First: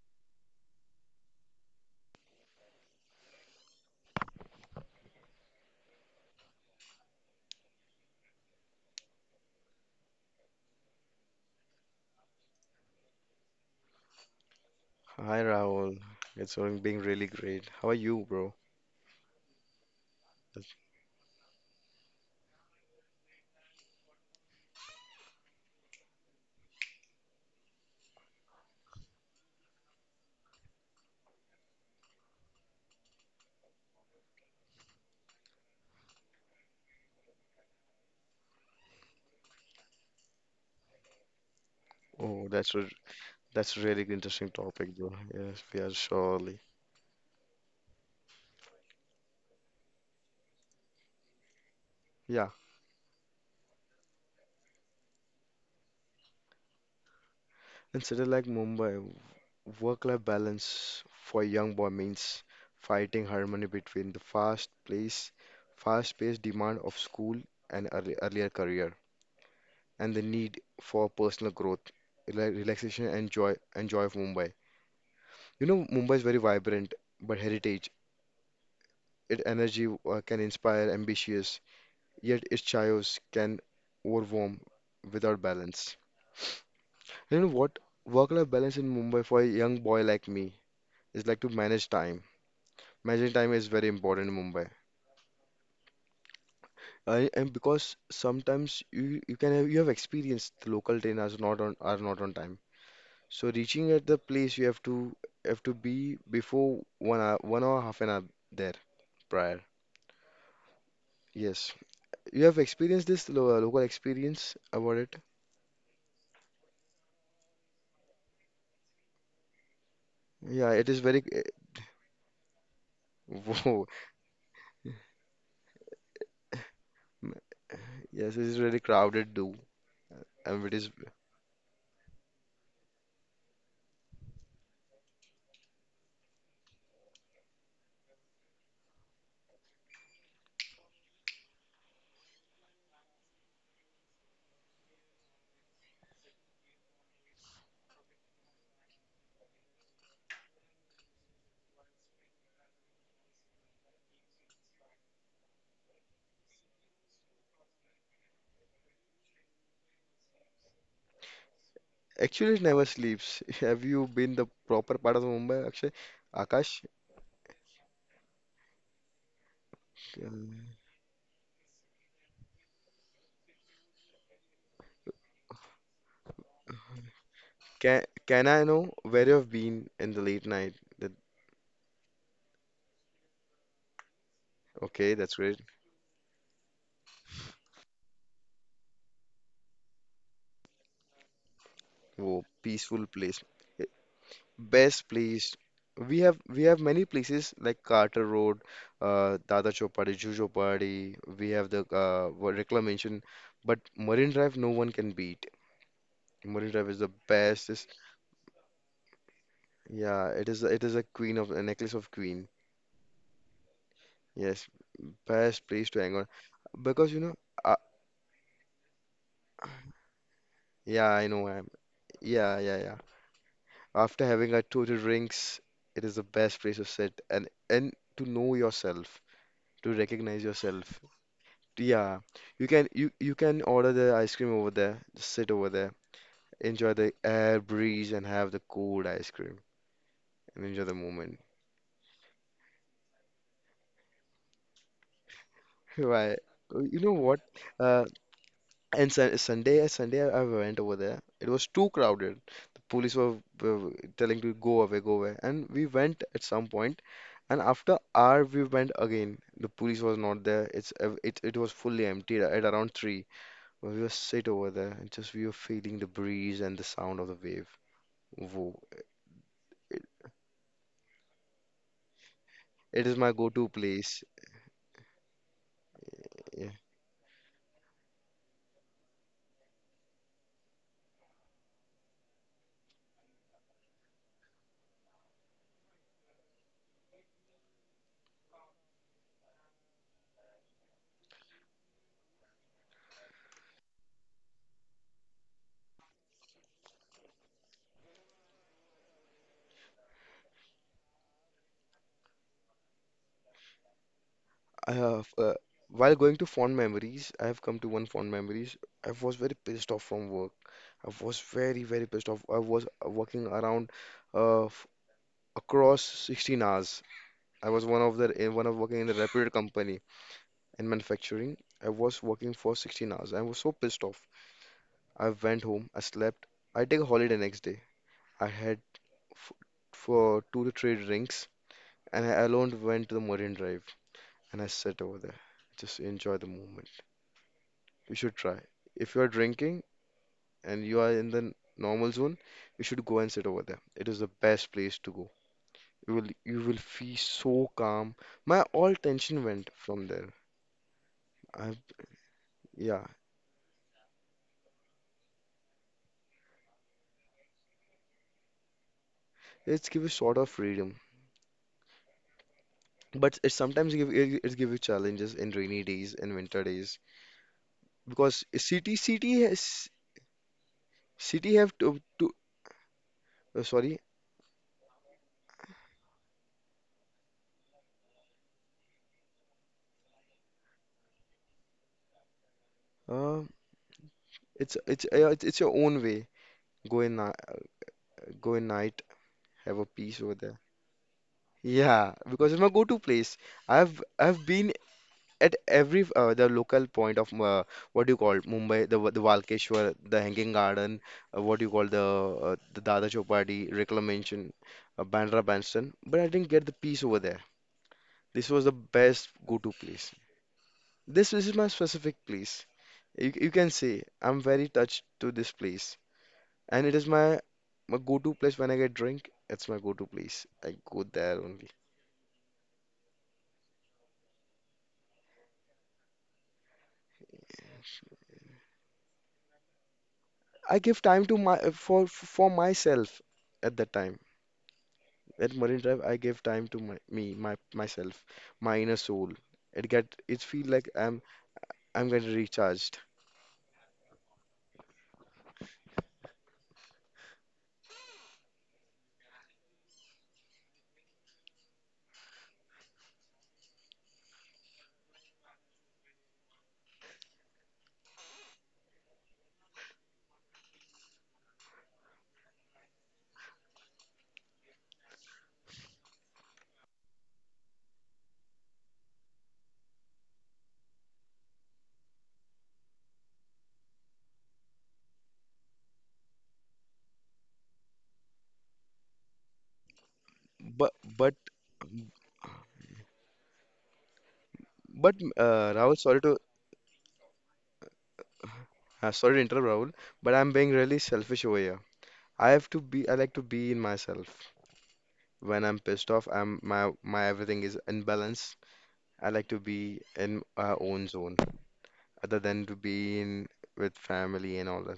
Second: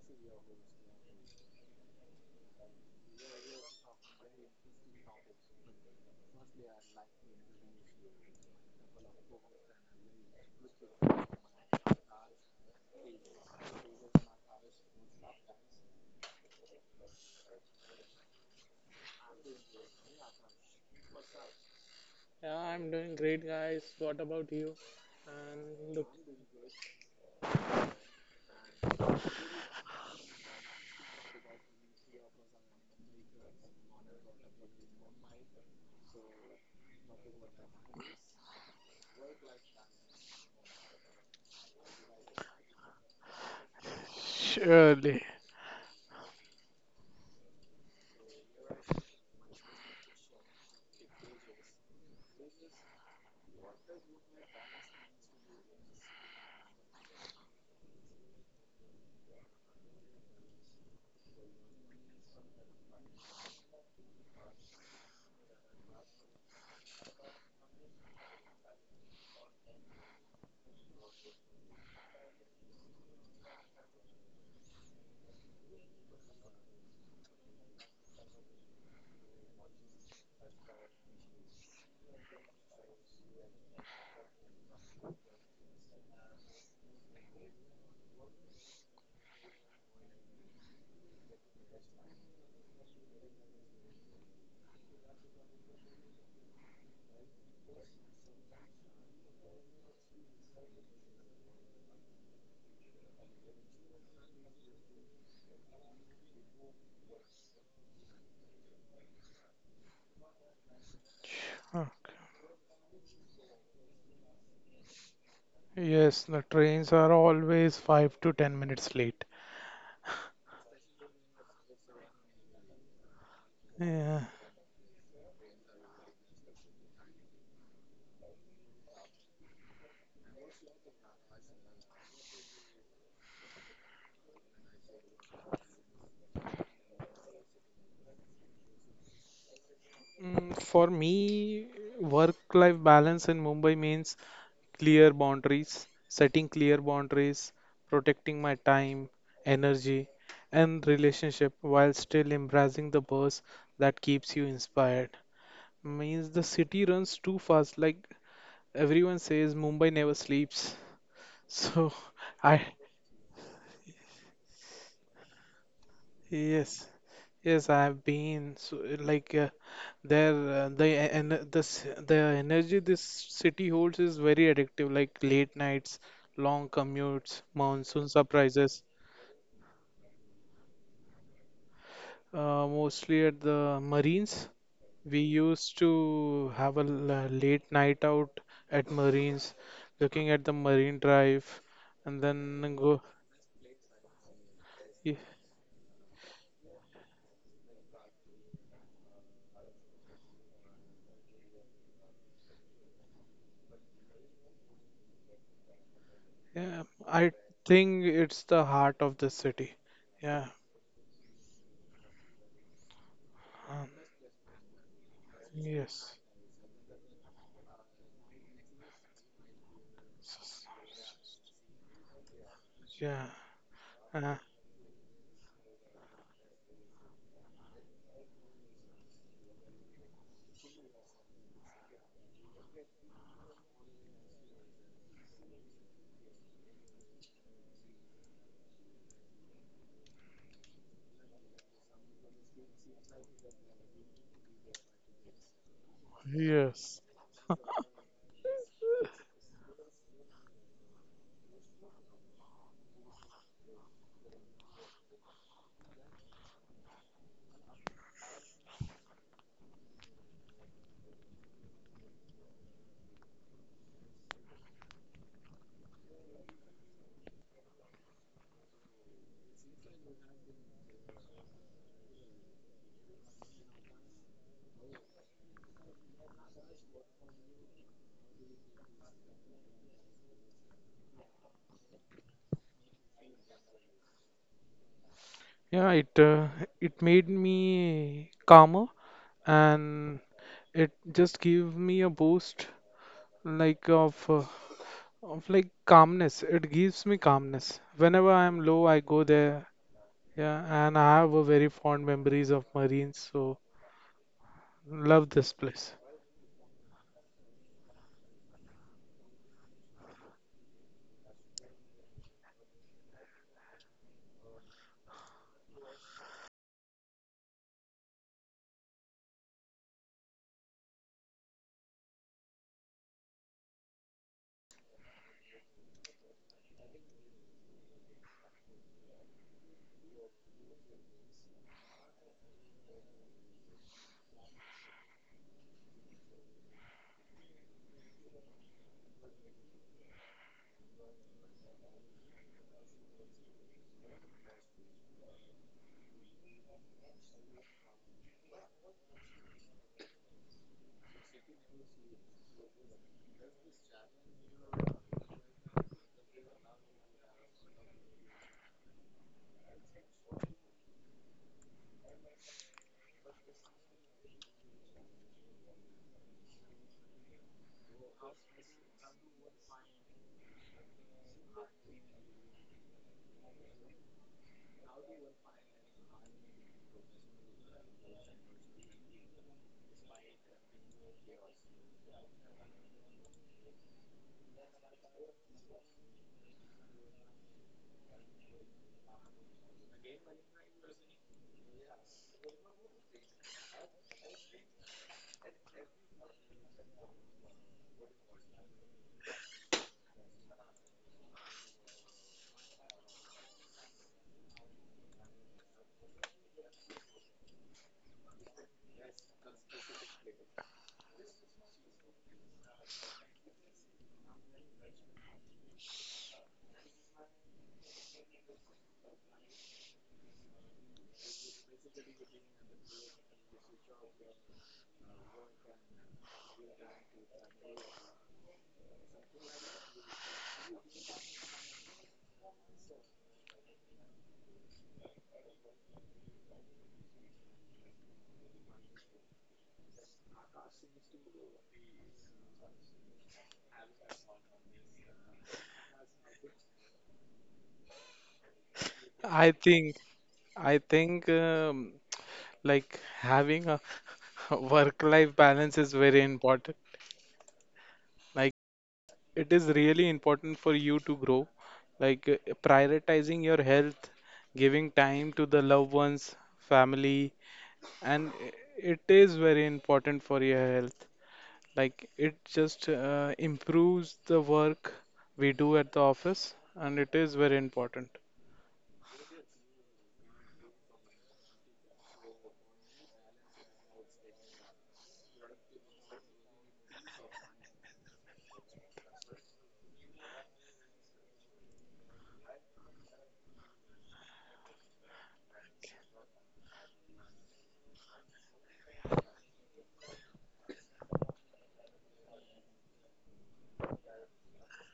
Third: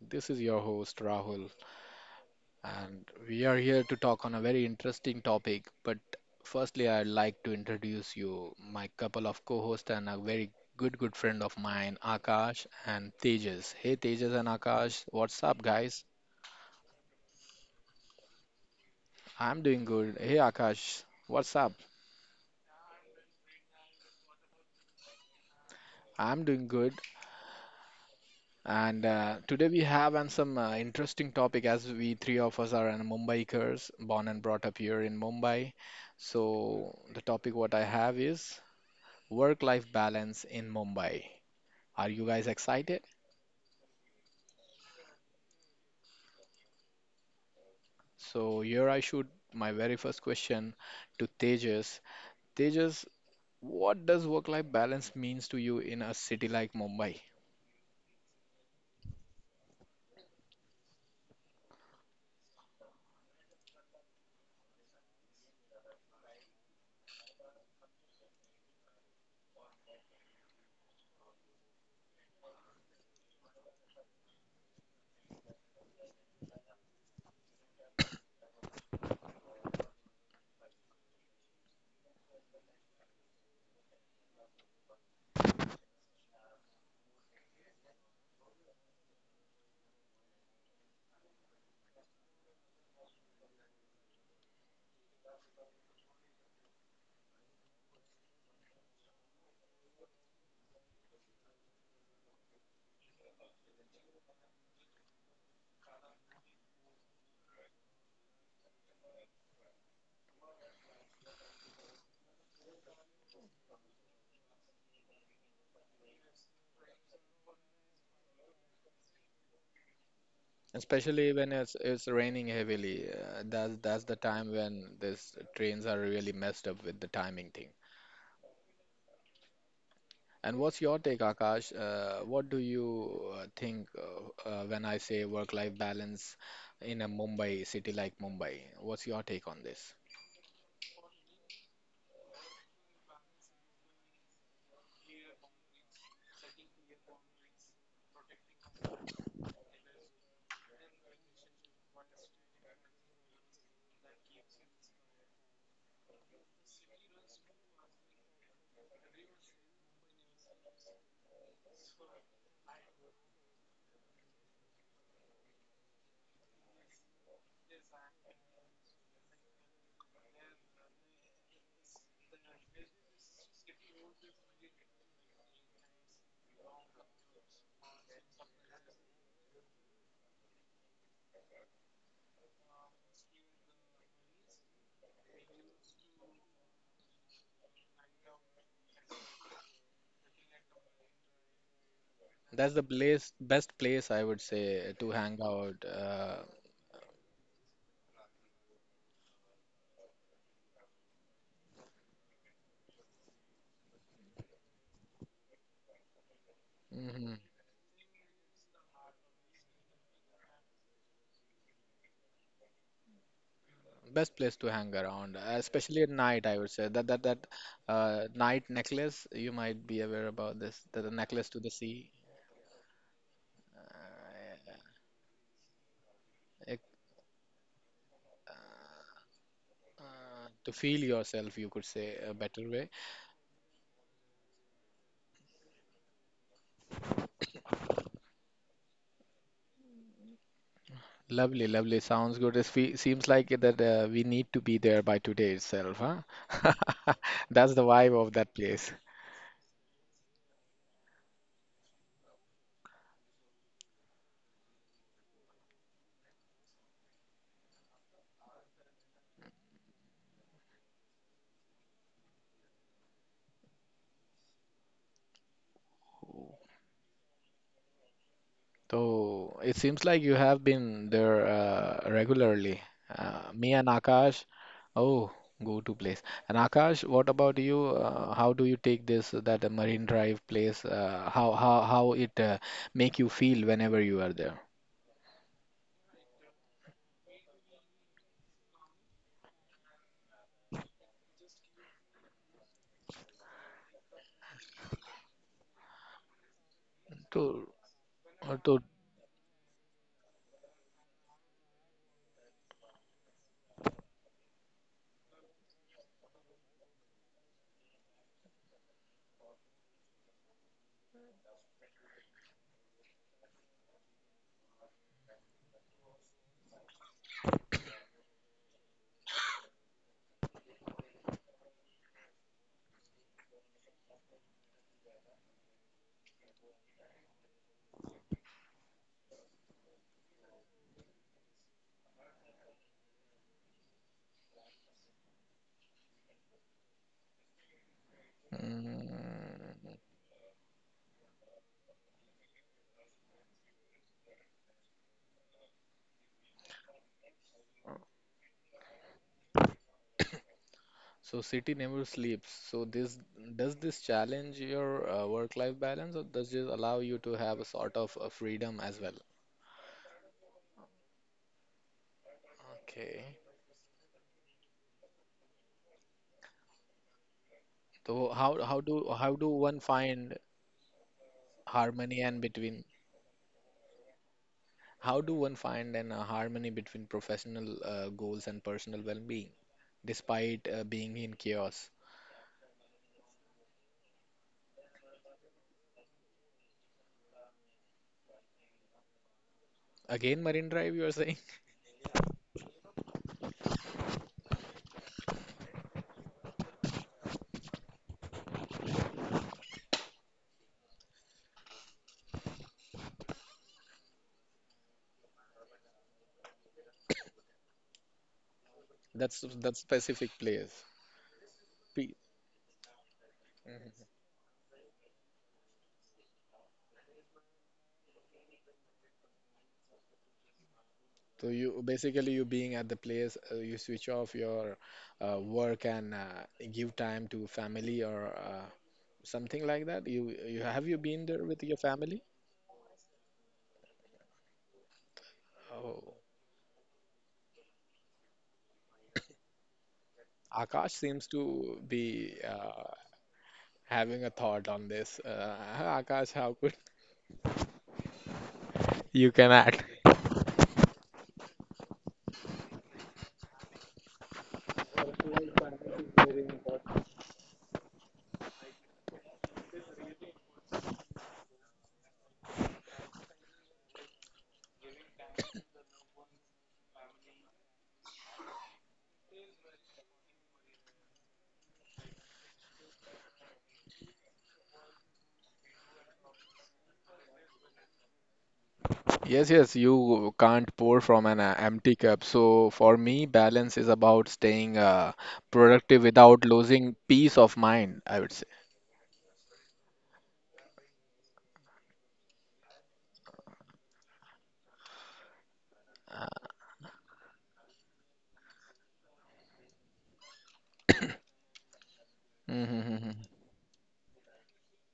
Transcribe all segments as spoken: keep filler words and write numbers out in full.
This is your host, Rahul, and we are here to talk on a very interesting topic. But firstly, I'd like to introduce you my couple of co hosts and a very good, good friend of mine, Akash and Tejas. Hey, Tejas and Akash, what's Hi up, Rahul, guys? it's been being really great. How are you, bro? I'm doing good. Hey, That's- Akash, what's up? Yeah, I'm doing great, guys. What about you? And look, I'm doing good. And uh, today we have on some uh, interesting topic as we three of us are an Mumbaikers, born and brought up here in Mumbai. So the topic what I have is work-life balance in Mumbai. Are you guys Oh, that's a excited? that's a really interesting topic, bro. surely. Yes, we are surely. So here I shoot my very first question to Tejas. Yeah, Tejas, what does work-life balance means to you in a city like Mumbai? in city like Mumbai, work-life balance for a young boy means fighting harmony between the fast place, fast-paced demand of school and early, earlier career, and the need for personal growth, rela- relaxation, and joy, and joy of Mumbai. You know, Mumbai is very vibrant, but heritage, its energy uh, can inspire ambitious yet its chaos can overwhelm without balance. You know what? Work-life balance in Mumbai for a young boy like me is like to manage time. Managing time is very important in Mumbai. I, and because sometimes you, you can have you have experienced the local train are not on are not on time. So reaching at the place you have to have to be before one hour one hour half an hour there prior. Yes, Okay. you have experienced this lo local experience about it. Yes, the trains are always five to ten minutes late. Yeah, it is very. Especially when it's it's raining heavily. Uh, that's Whoa. that's the Yeah. time when these trains are really messed up with the timing thing. Yes, it is really crowded too. And And it what's is your take, Akash? Uh, what do you uh, think uh, uh, when I say work-life balance in a Mumbai city like Mumbai? What's your take on this? Mm, For me, work-life balance in Mumbai means clear boundaries, setting clear boundaries, protecting my time, energy, and relationship while still embracing the buzz that keeps you inspired. Means the city runs too fast, like everyone says, Mumbai never sleeps. So actually it I, never sleeps. Have you been the proper part of Mumbai, Akshay? Akash, yes, yes, I have been. So like, uh, there, um, uh, the and the s- the energy this city holds is very addictive, like late nights, long commutes, can monsoon can I surprises, know where you've been in the late night? That, uh, mostly at the Marines. Okay, We that's great. used to have a l- uh, late night out at Marines, looking at the Marine Drive, and Oh, That's the then peaceful go. place, place. best Eh, place I would say Best to hang place. out. We have Uh, we have many places like Carter Road, uh, Dada Chowpatty, Juhu Chowpatty. We have the uh, what Rekla, but Marine Drive no one can beat. Marine Yeah, Drive is the hmm I best. think it's the heart of the city. Yeah, it Yeah. is it is a queen of a necklace of queen. um, Best place to Yes, hang around, best place to especially at hang Yes. on night. I would say that because you that know, that uh, uh, night necklace. You might be aware about S- this. The, yeah, the I know necklace to I the am. sea, Yeah, yeah, yeah. Yeah. After Uh, having a uh, total drinks, it is the best place it, to sit and and to know yourself, to recognize uh, to feel yourself. yourself, you could say Yeah, a you better way. can you you can order the ice cream over there, just sit over there, enjoy the air breeze and have the cold ice cream and enjoy the moment. Lovely, lovely. Sounds good. It fe seems like it that uh, we need to be there by today itself, Why? huh? You yes. know what? That's the Uh, vibe of that place. And Sun Sunday, Sunday, I I went over there. It was too crowded. The police were, were telling to go away, go away. And we went at some point, and after hour we went again. The police was not there. It's ev- it it was fully empty at around three. We were sit over there and just we were feeling the breeze and the sound of the wave. Whoa. So it seems like you have been there uh, regularly. It is my Uh, go-to me and place. Akash, oh, go to place. And Akash, what about you? Uh, how do you take this that uh, Marine Drive place? Uh, how how how it uh, make you feel whenever you are there? Yeah, it uh, it made me calmer, and it just gave me a boost, like of uh, of like calmness. It gives me To calmness. Whenever I to am low, I go there. Yeah, and I have a very fond memories of Marines, so I have, love uh, this place. while going to fond memories, I have come to one fond memories. I was very pissed off from work. I was very, very pissed off. I was uh, working around uh, f- across sixteen hours. I was one of the in one of working in a reputed company in manufacturing. I was working for sixteen hours. I was so pissed off. I went home. I slept. I take a holiday next day. I had f for two to three drinks, and I alone went to the Marine Drive, and I sat over there, just enjoy the moment. You should try. If you are drinking mm, and you are in the normal zone, you should go and sit over there. It is the best place to go. You will you will feel so calm. My all tension went from there. So city I never sleeps. So Yeah. this does this challenge your uh, work-life balance, or does this allow you to have a sort of a freedom as well? It's give you sort of freedom. Okay. But it sometimes give it, it give you challenges in rainy days and winter days So because how how city do how city do one has find city have to harmony to and between uh, sorry. how do one find an uh, harmony between professional uh, goals and personal well-being despite uh, being in chaos? Uh it's it's uh, it's it's your own way. Go in ni- go in night have a peace over Again, there. Marine Drive, you are saying? Yeah, because it's my go-to place. I've I've been at every uh, the local point of uh, what do you call Mumbai, the the Walkeshwar, the Hanging Garden, uh, what do you call the uh, the Dada Chowpatty, Reclamation, uh, Bandra Bandstand. But I didn't get the peace over there. This was the best That's go-to that's place. specific place. This is my Pe- specific place. You you can say I'm very touched to this place, and it is my my go-to place when I get drink. It's my go-to place. I go there So only. you basically you being at the place, uh, you switch off your uh, work and uh, give time to family or uh, something like that. You you I have you give time been to there with my your for family? for myself at that time. At Marine Drive, Oh, I give time to my me, my myself, my inner soul. It get it feel like Akash I'm seems to I'm getting be uh, recharged. having a thought on this. Uh, Akash, how could you can I act? think I think um, like having a work-life balance is very important. Like, it is really important for you to grow, like, uh, prioritizing your health, giving time to the loved ones, family, and i- it is very important for your health. Like, it just uh, improves the work we do at the office, and it is very important. Yes, yes, you can't But pour but from an uh, empty cup. So for me, balance is about staying but uh, uh, Rahul, productive sorry to without losing peace of mind, I would say. uh, sorry to interrupt Rahul, but I'm being really selfish over here. I have to be I like to be in myself. When I'm pissed off, I'm my my everything is in balance. I like to be in our own zone, other than to Uh, be in with family and all.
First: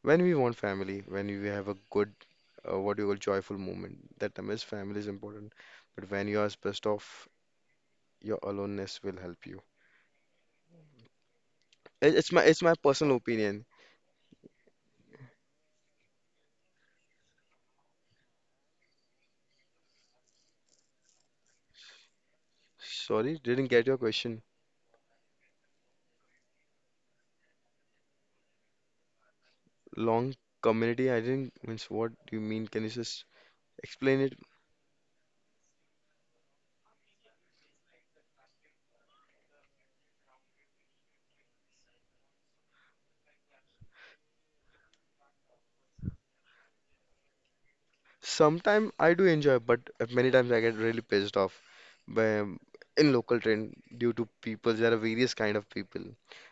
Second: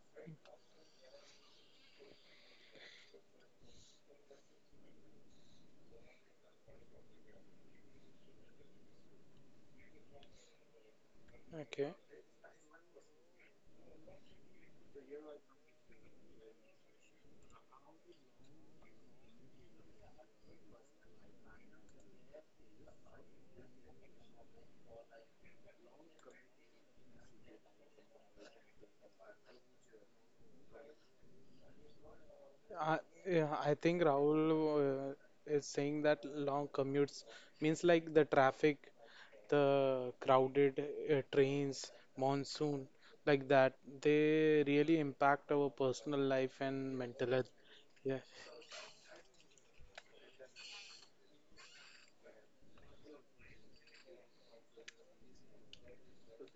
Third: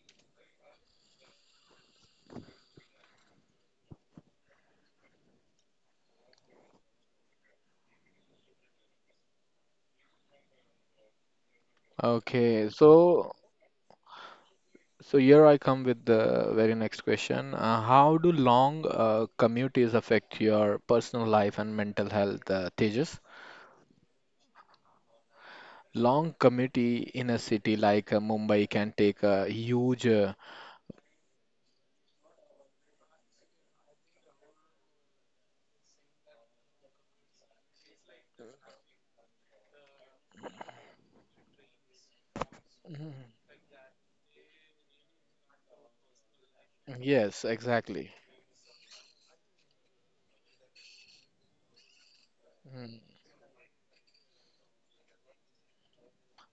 When we want family, when we have a good, uh, what you call joyful moment, that time is family is important. But when you are pissed off, your aloneness will help you. Okay. It- It's my it's Okay, my personal so opinion. so here I come with the very next question. Uh, how do long uh, commutes affect your personal life and mental health, uh, Tejas? Sorry, didn't get your question. Long commute in a city like uh, Mumbai can take a huge. Long Uh, community, I didn't. Means what do you mean? Can you I, just yeah, I think explain it? Rahul uh, is saying that long commutes means, like, the traffic, the crowded, uh, trains, monsoon, Mhm. like that, they really impact our personal life and mental health. Yes, exactly. Yeah, Sometimes I do enjoy, but many times I get really pissed off by, Mm. in local train due to people. There are various kind of people,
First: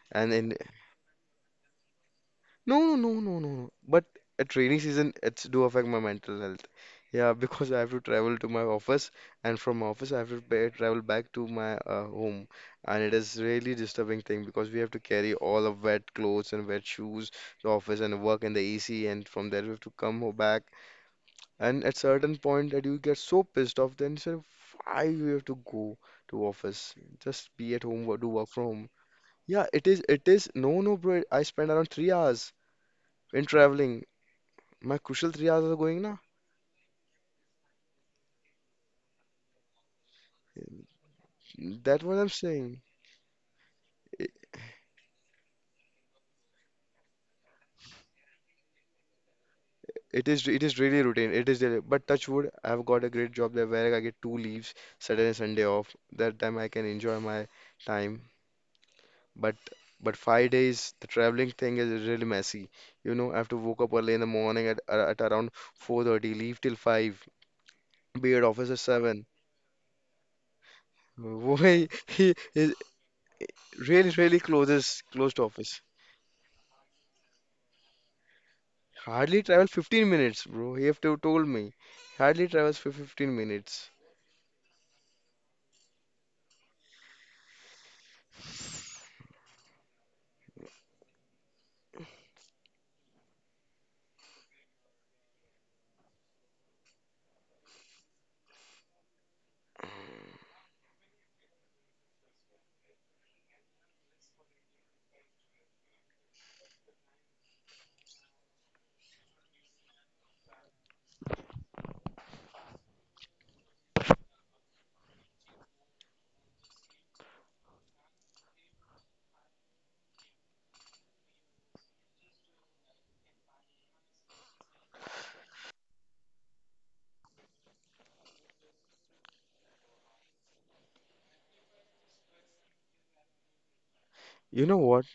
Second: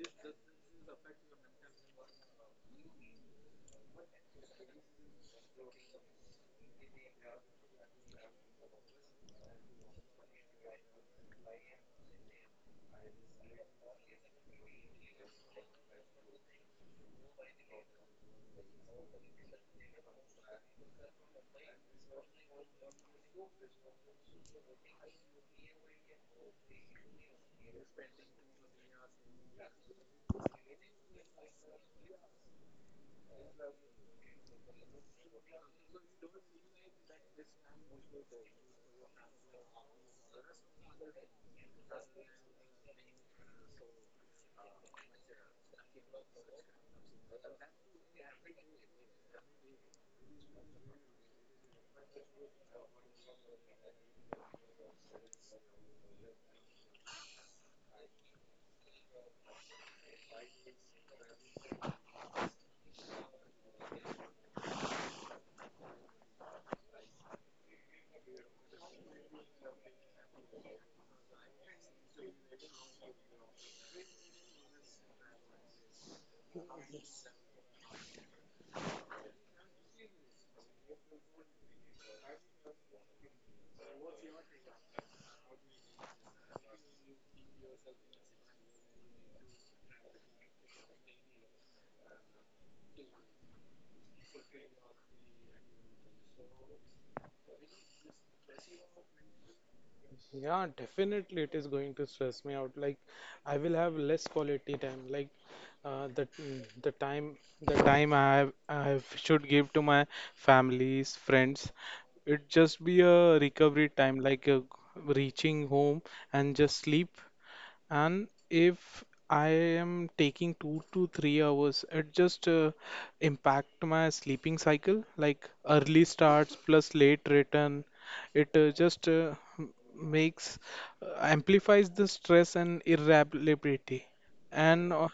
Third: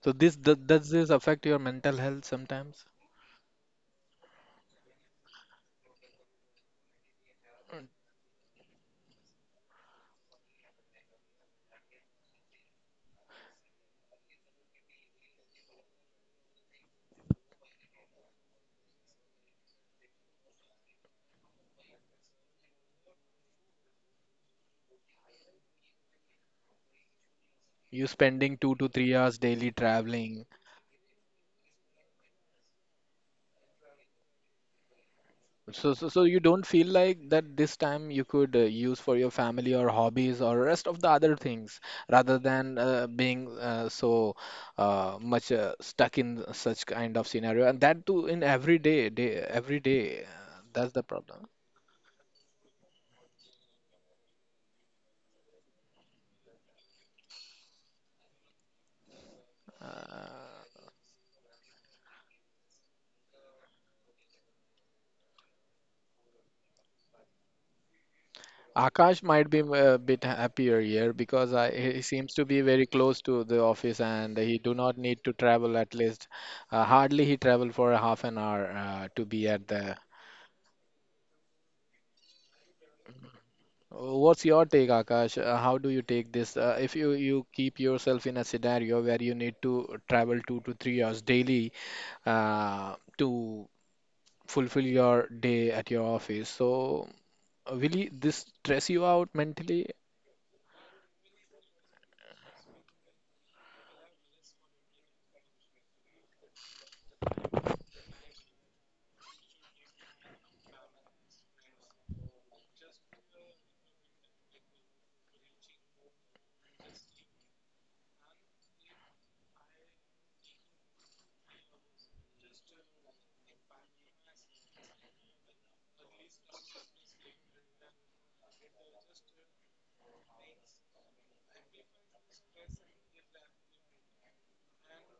So and this in th does this affect your mental health sometimes? no, no, no, no, no, no. But at rainy season, it's do affect my mental health. Yeah, because I have to travel to my office, and from my office I have to pay, travel back to my uh, home, and it is really disturbing thing because we have to carry all of wet clothes and wet shoes to office and work in the A C, and from there we have to come ho- back. And at certain point that you get so pissed off, then you say, why we have to go to office? Just be at home, You wo- do work spending from two to home. three hours Yeah, daily it is. It traveling. is. No, no, bro. I spend around three hours in traveling my crucial three hours are So, going so, now. so you don't feel like that this time you could uh, use for your family or hobbies or rest of the other things That what I'm rather than saying. uh, being uh, I- so uh, much uh, stuck in such kind of scenario and that too in every day, day every day. Uh, It is it is that's the really routine. problem. It is really, but touch wood, I've got a great job there where I get two leaves, Saturday and Sunday off. That time I can enjoy my time. But but five Uh, days, the traveling thing is really messy. You know, I have to woke up early in the morning at at around four thirty, leave till five, be at office at Akash seven. might be a bit happier here because I, Boy, he seems he to be is very close to the office really and really he do not closes need to closed travel office. at least. Uh, hardly he travel for a half an hour uh, to be Hardly at travel the. fifteen minutes, bro. He have to told me. Hardly travels for fifteen minutes. What's your take, Akash? Uh, how do you take this? Uh, if you, you keep yourself in a scenario where you need to travel two to three hours daily uh, to fulfill your day at your office, so uh, will you, this stress you out mentally? yeah, definitely it is going to stress me out. Like, I will have less quality time. Like, uh, the the time the time I have- I have- should give to my families, friends. It just be a recovery time, like uh, reaching home and just sleep. And if I am taking two to three hours, it just uh, impact my sleeping cycle. Like early starts plus late return, it, uh, just uh, m- makes, uh, amplifies the stress and irritability. You know And what? uh,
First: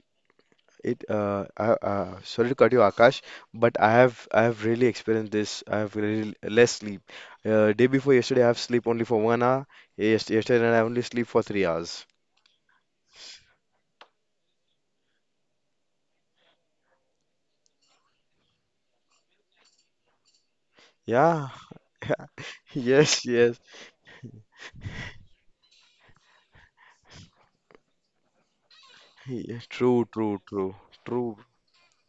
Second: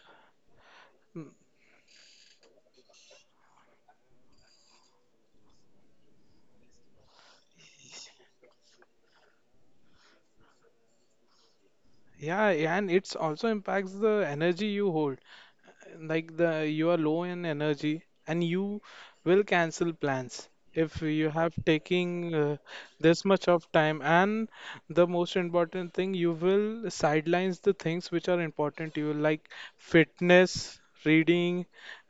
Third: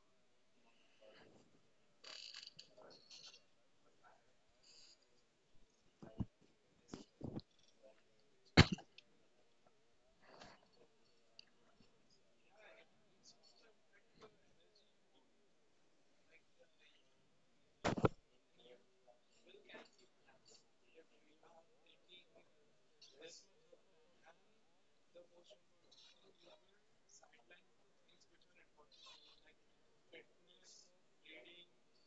It uh, I, uh sorry to cut you, Akash, but I have I have really experienced this. I have really less sleep. Uh, day before yesterday, I have sleep only for one hour. Yes, yesterday night I only sleep for three hours. yeah, and it's also impacts the energy you hold. Like, the you are low in energy, and you will cancel plans if you Yeah. have taking uh, this Yes, much yes. of time. And the most important thing, you will sidelines the things which are important to you, like Yeah, true, true, fitness, true, true. reading,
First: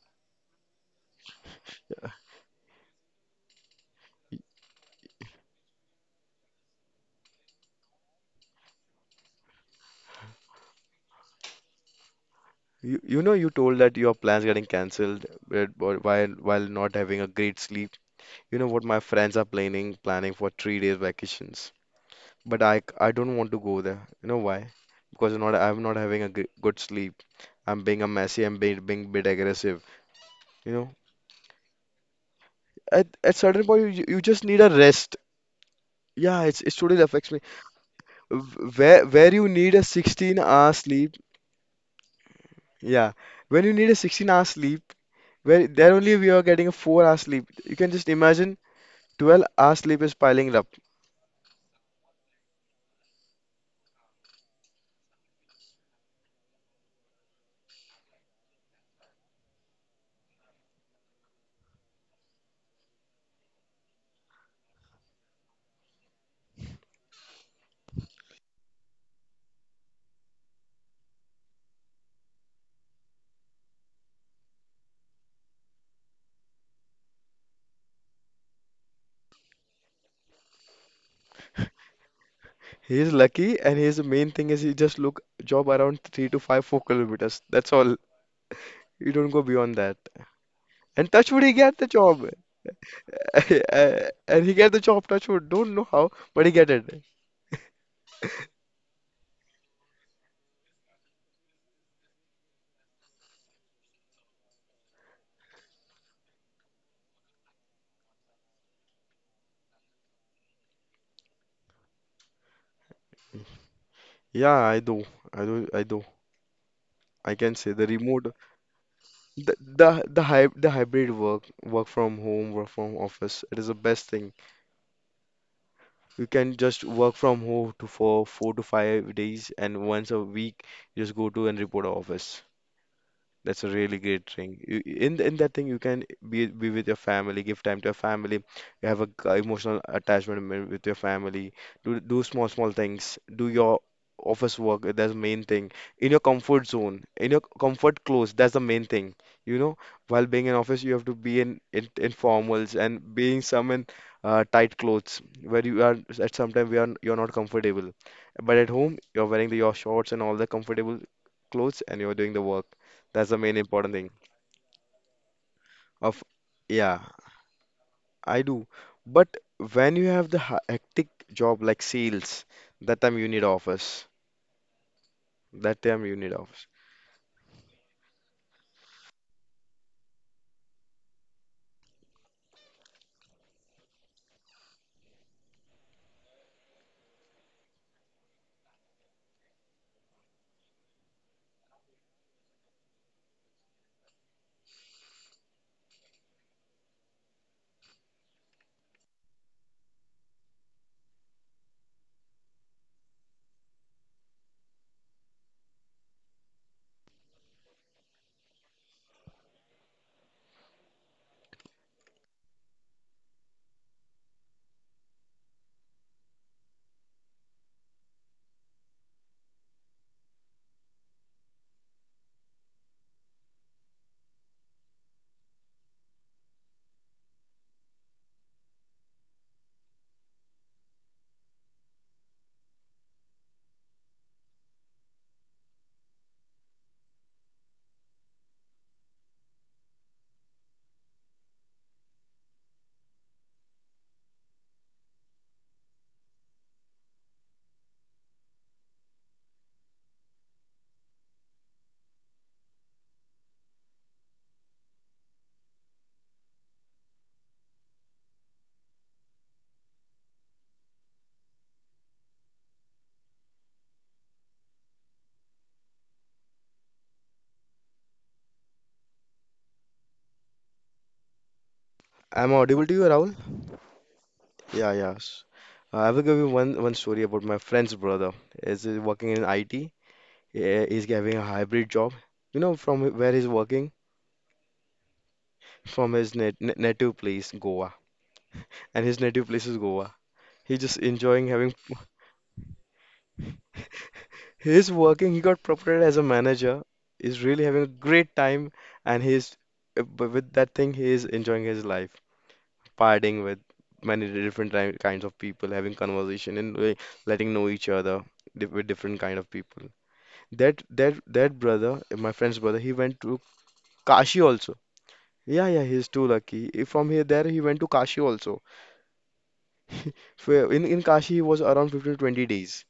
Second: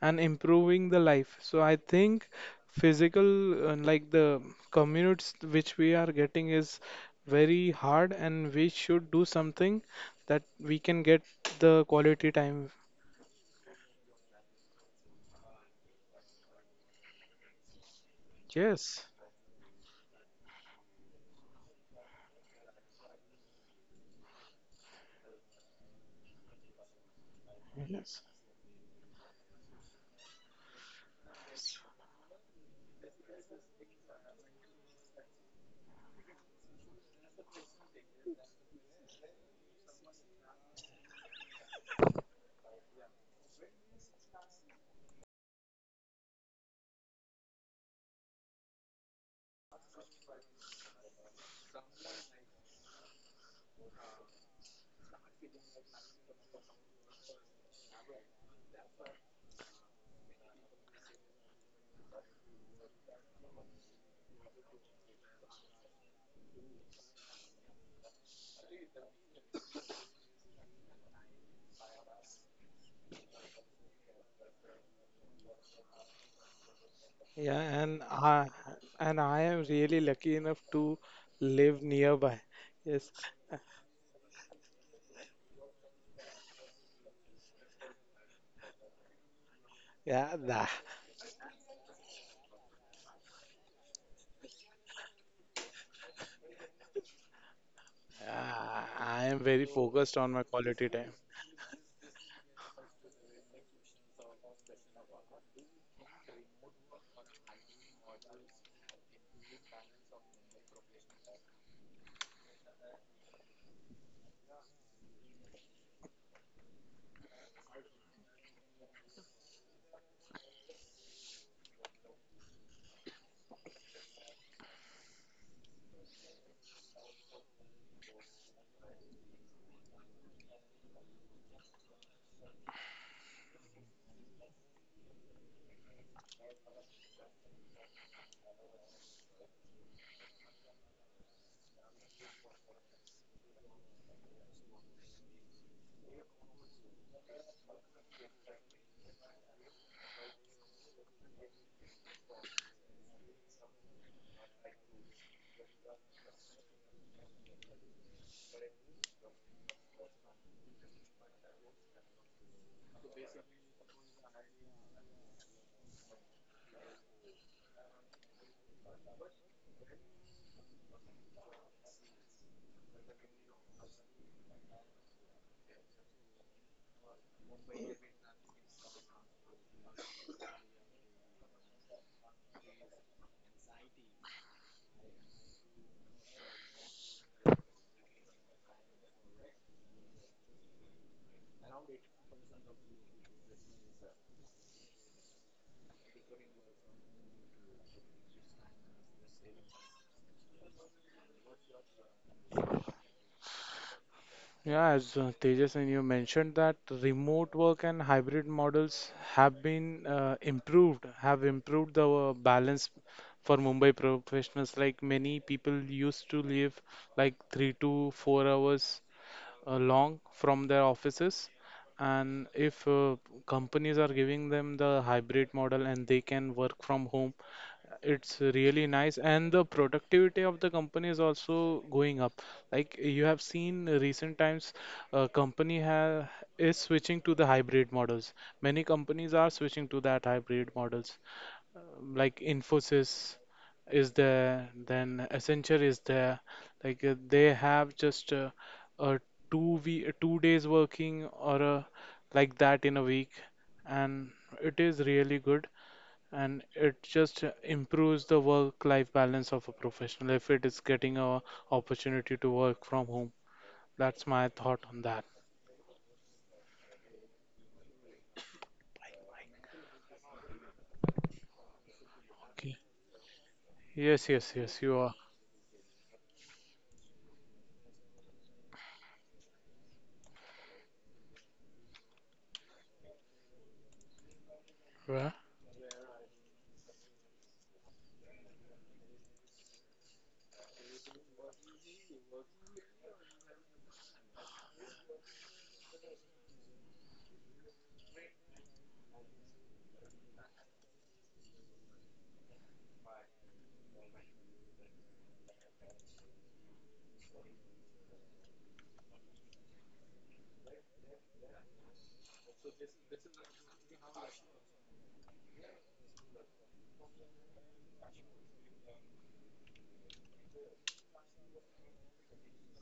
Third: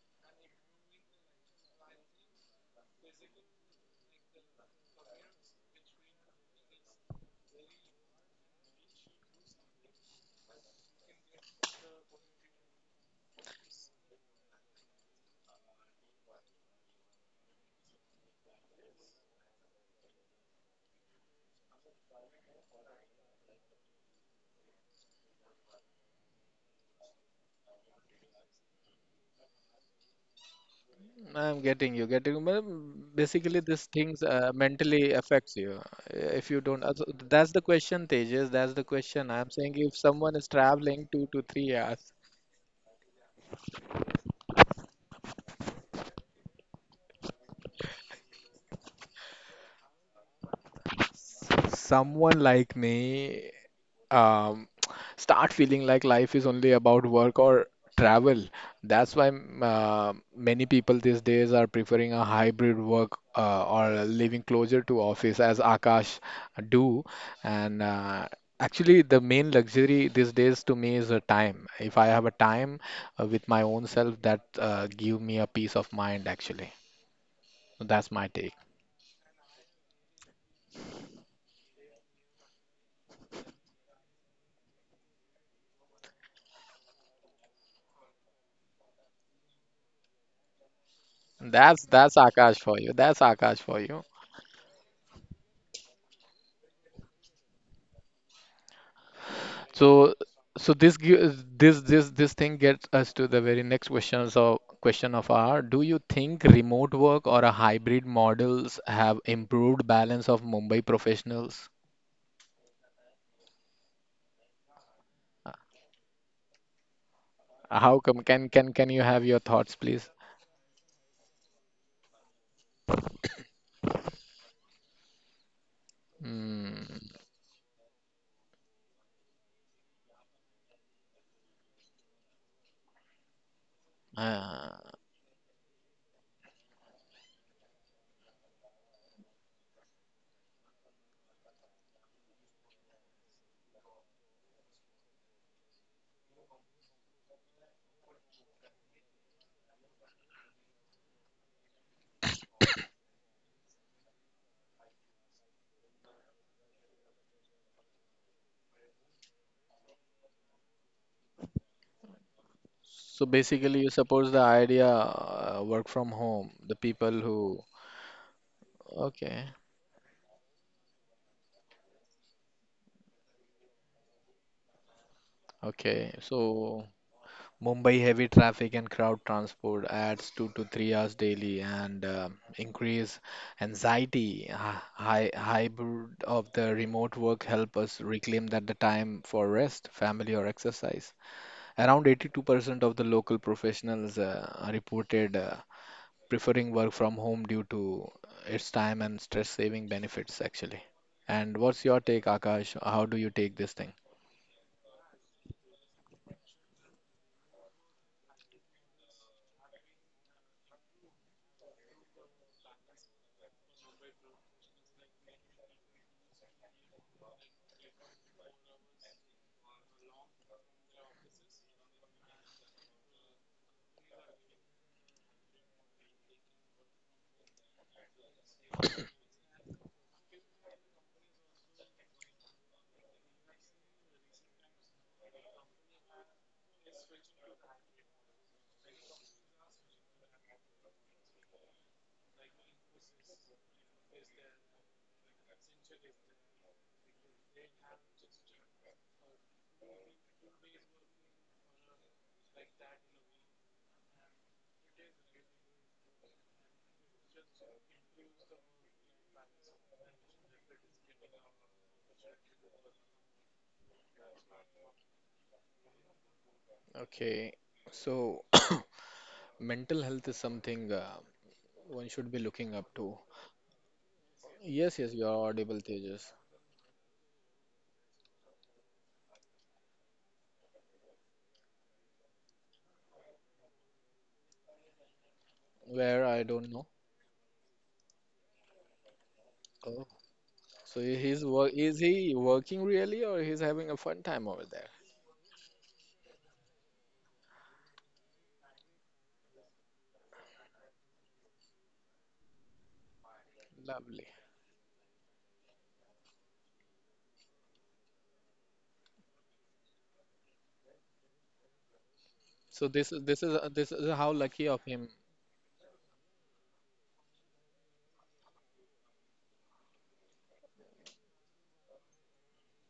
and improving the life. So I think physical, uh, like, the commutes which we are getting is very hard, and we should do something that we can get the quality time. You you know you told that your plans getting cancelled uh, while while not having a great sleep. You know what? My Yes. friends are planning planning for three days vacations, but I, I c- I don't want to go there. You know why? Because I'm not I'm not having a g good sleep. I'm being a Yes. messy. I'm being being bit aggressive. You know, I'm getting you, getting well, at at basically certain these point you you things just uh, need a mentally rest. affects you. uh, Yeah, If it's you it don't, uh, totally so affects me. that's the question, Tejas. W- That's the Where where question. you I'm need saying a if someone 16 is hour traveling sleep. two to three hours, Yeah, when you need a sixteen hour sleep, where there only we are getting a four hour sleep. You can just imagine twelve hour sleep is piling up. someone like me um, start feeling like life is only about work or travel. That's why mm, uh, many people these days are preferring a hybrid work uh, or living closer to office, as Akash do. And uh, actually, the main luxury these days to me is a time. If I have a time uh, with my own self, that uh, give me a peace of mind. Actually, Yeah, and that's my I take. and I am really lucky enough to live nearby. He Yes, is lucky, and his main thing is he just look job around three to five four kilometers. That's all. You don't go beyond that. yeah, that, And touch wood, he get the That's job. that's Akash for you. That's Akash for you. And he get the job. Touch wood. Don't know how, but he get it. uh, I am very focused on my So, quality so time. this gives this this this thing gets us to the very next question. So, question of our, do you think remote work or a hybrid models have improved balance of Mumbai professionals? Yeah, I do. I Uh, do. I do. I can say the How come? remote, Can can can you have your the thoughts, the please? the, hy the hybrid work, work from home, work from office. It is the best thing. You can just Hmm. work from home to for four to five days, and once a week, just go to and report office. That's a really great thing. You- Uh, In in that thing, you can be be with your family, give time to your family. You have a g- emotional attachment wi- with your family. Do do small small things. Do your office work. That's the main thing. In your comfort zone, in your comfort clothes. That's the main thing. You know, while being in office, you have to be in in, in formals and being some in uh, tight clothes where you are at some time we are you're not comfortable. But at home, you're wearing the, your shorts and all the comfortable clothes, and you're doing the work. so That's the main basically, you important thing. suppose the idea uh, work from Of home, the Yeah, people who. I do. But Okay, when you have the ha- hectic job like sales, that time you need office. That time okay. you need office. So Mumbai heavy traffic and crowd transport adds two to three hours daily and uh, increase anxiety. Hy- hy- Hybrid of the remote work help us reclaim that the time for rest, family or exercise. Around eighty-two percent of the local professionals uh, reported uh, preferring work from home due to its time and stress saving benefits actually. And what's your take, Akash? How do you take this thing? Yeah, as, uh, Tejas and you mentioned that remote work and hybrid models have been uh, improved, have improved the uh, balance for Mumbai professionals. Like, many people used to live like three to four hours along from their offices, and if, uh, companies are giving them the hybrid model and they can work from home, it's really nice, and the productivity of the company is also going up. Like, you have seen recent times a company ha is switching to the hybrid models. Many companies are switching to that hybrid models, like Infosys is there, then Accenture is there. Like, uh, they have just, uh, a two week, two days working, or a, like that, in a week, and it is really good. And it just uh, improves the work-life balance of a professional if it is getting a opportunity to work from home. That's my thought on that. Okay, so mental health is something. Uh, one should be I'm looking Okay. audible up to you, to. Rahul? Yes, yes, yes, Yeah, Yes, you yes, are. you yes. are audible, Uh, I will Tejas. give you one one story about my friend's brother. Is uh, working in I T. Yeah, he's having a hybrid job. You know from where he's working? Right. From Where his I nat- don't na- know. native place, Goa. And his native place is Oh, Goa. He's just so he's enjoying work having. is he working really or he's having a fun time over there? He's working, he got promoted as a manager. He's really having a great time, and he's uh, b- with that thing, he is enjoying his life, partying with Lovely. many different ti- kinds of people, having conversation and uh, letting know each other di- with different kind of people. That that that brother, uh, my friend's brother, So he this went is to this is this is how Kashi lucky also. of him, Yeah, yeah, he's too lucky. If From here, there he went to Kashi also. Where In in Kashi, he was around fifteen to twenty days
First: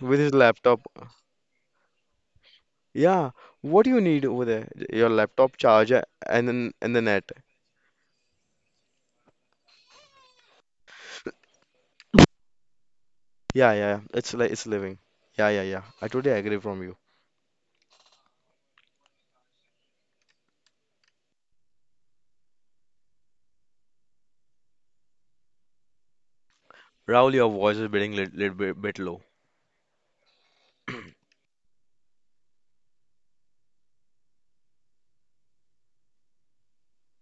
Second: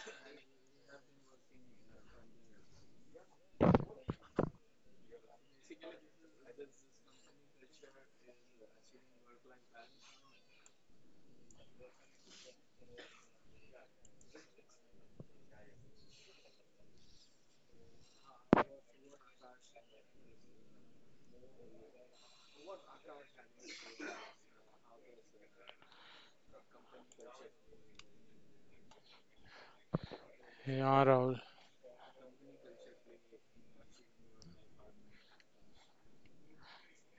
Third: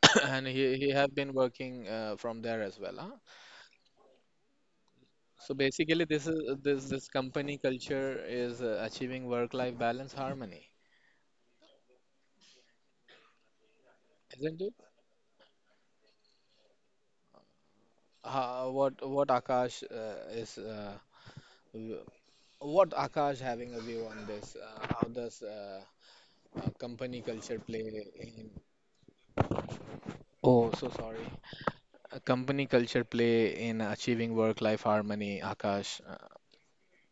with his and he laptop. he have been working uh, from there as well, huh? Yeah, what do you need over there? Your So laptop charger basically, this is and then this and the this net. company culture is uh, achieving work-life balance harmony, Yeah, yeah, yeah. It's like isn't it's it? living. Yeah, yeah, yeah. I totally agree from you. Uh, what what Akash uh, is uh, w- what Akash having a view on this? Uh, how does uh, uh, company Rahul, your culture voice is play getting little, little in. bit, bit low. Oh, so Yeah, sorry. Rahul. Uh, company culture play in achieving work life harmony, Akash. uh,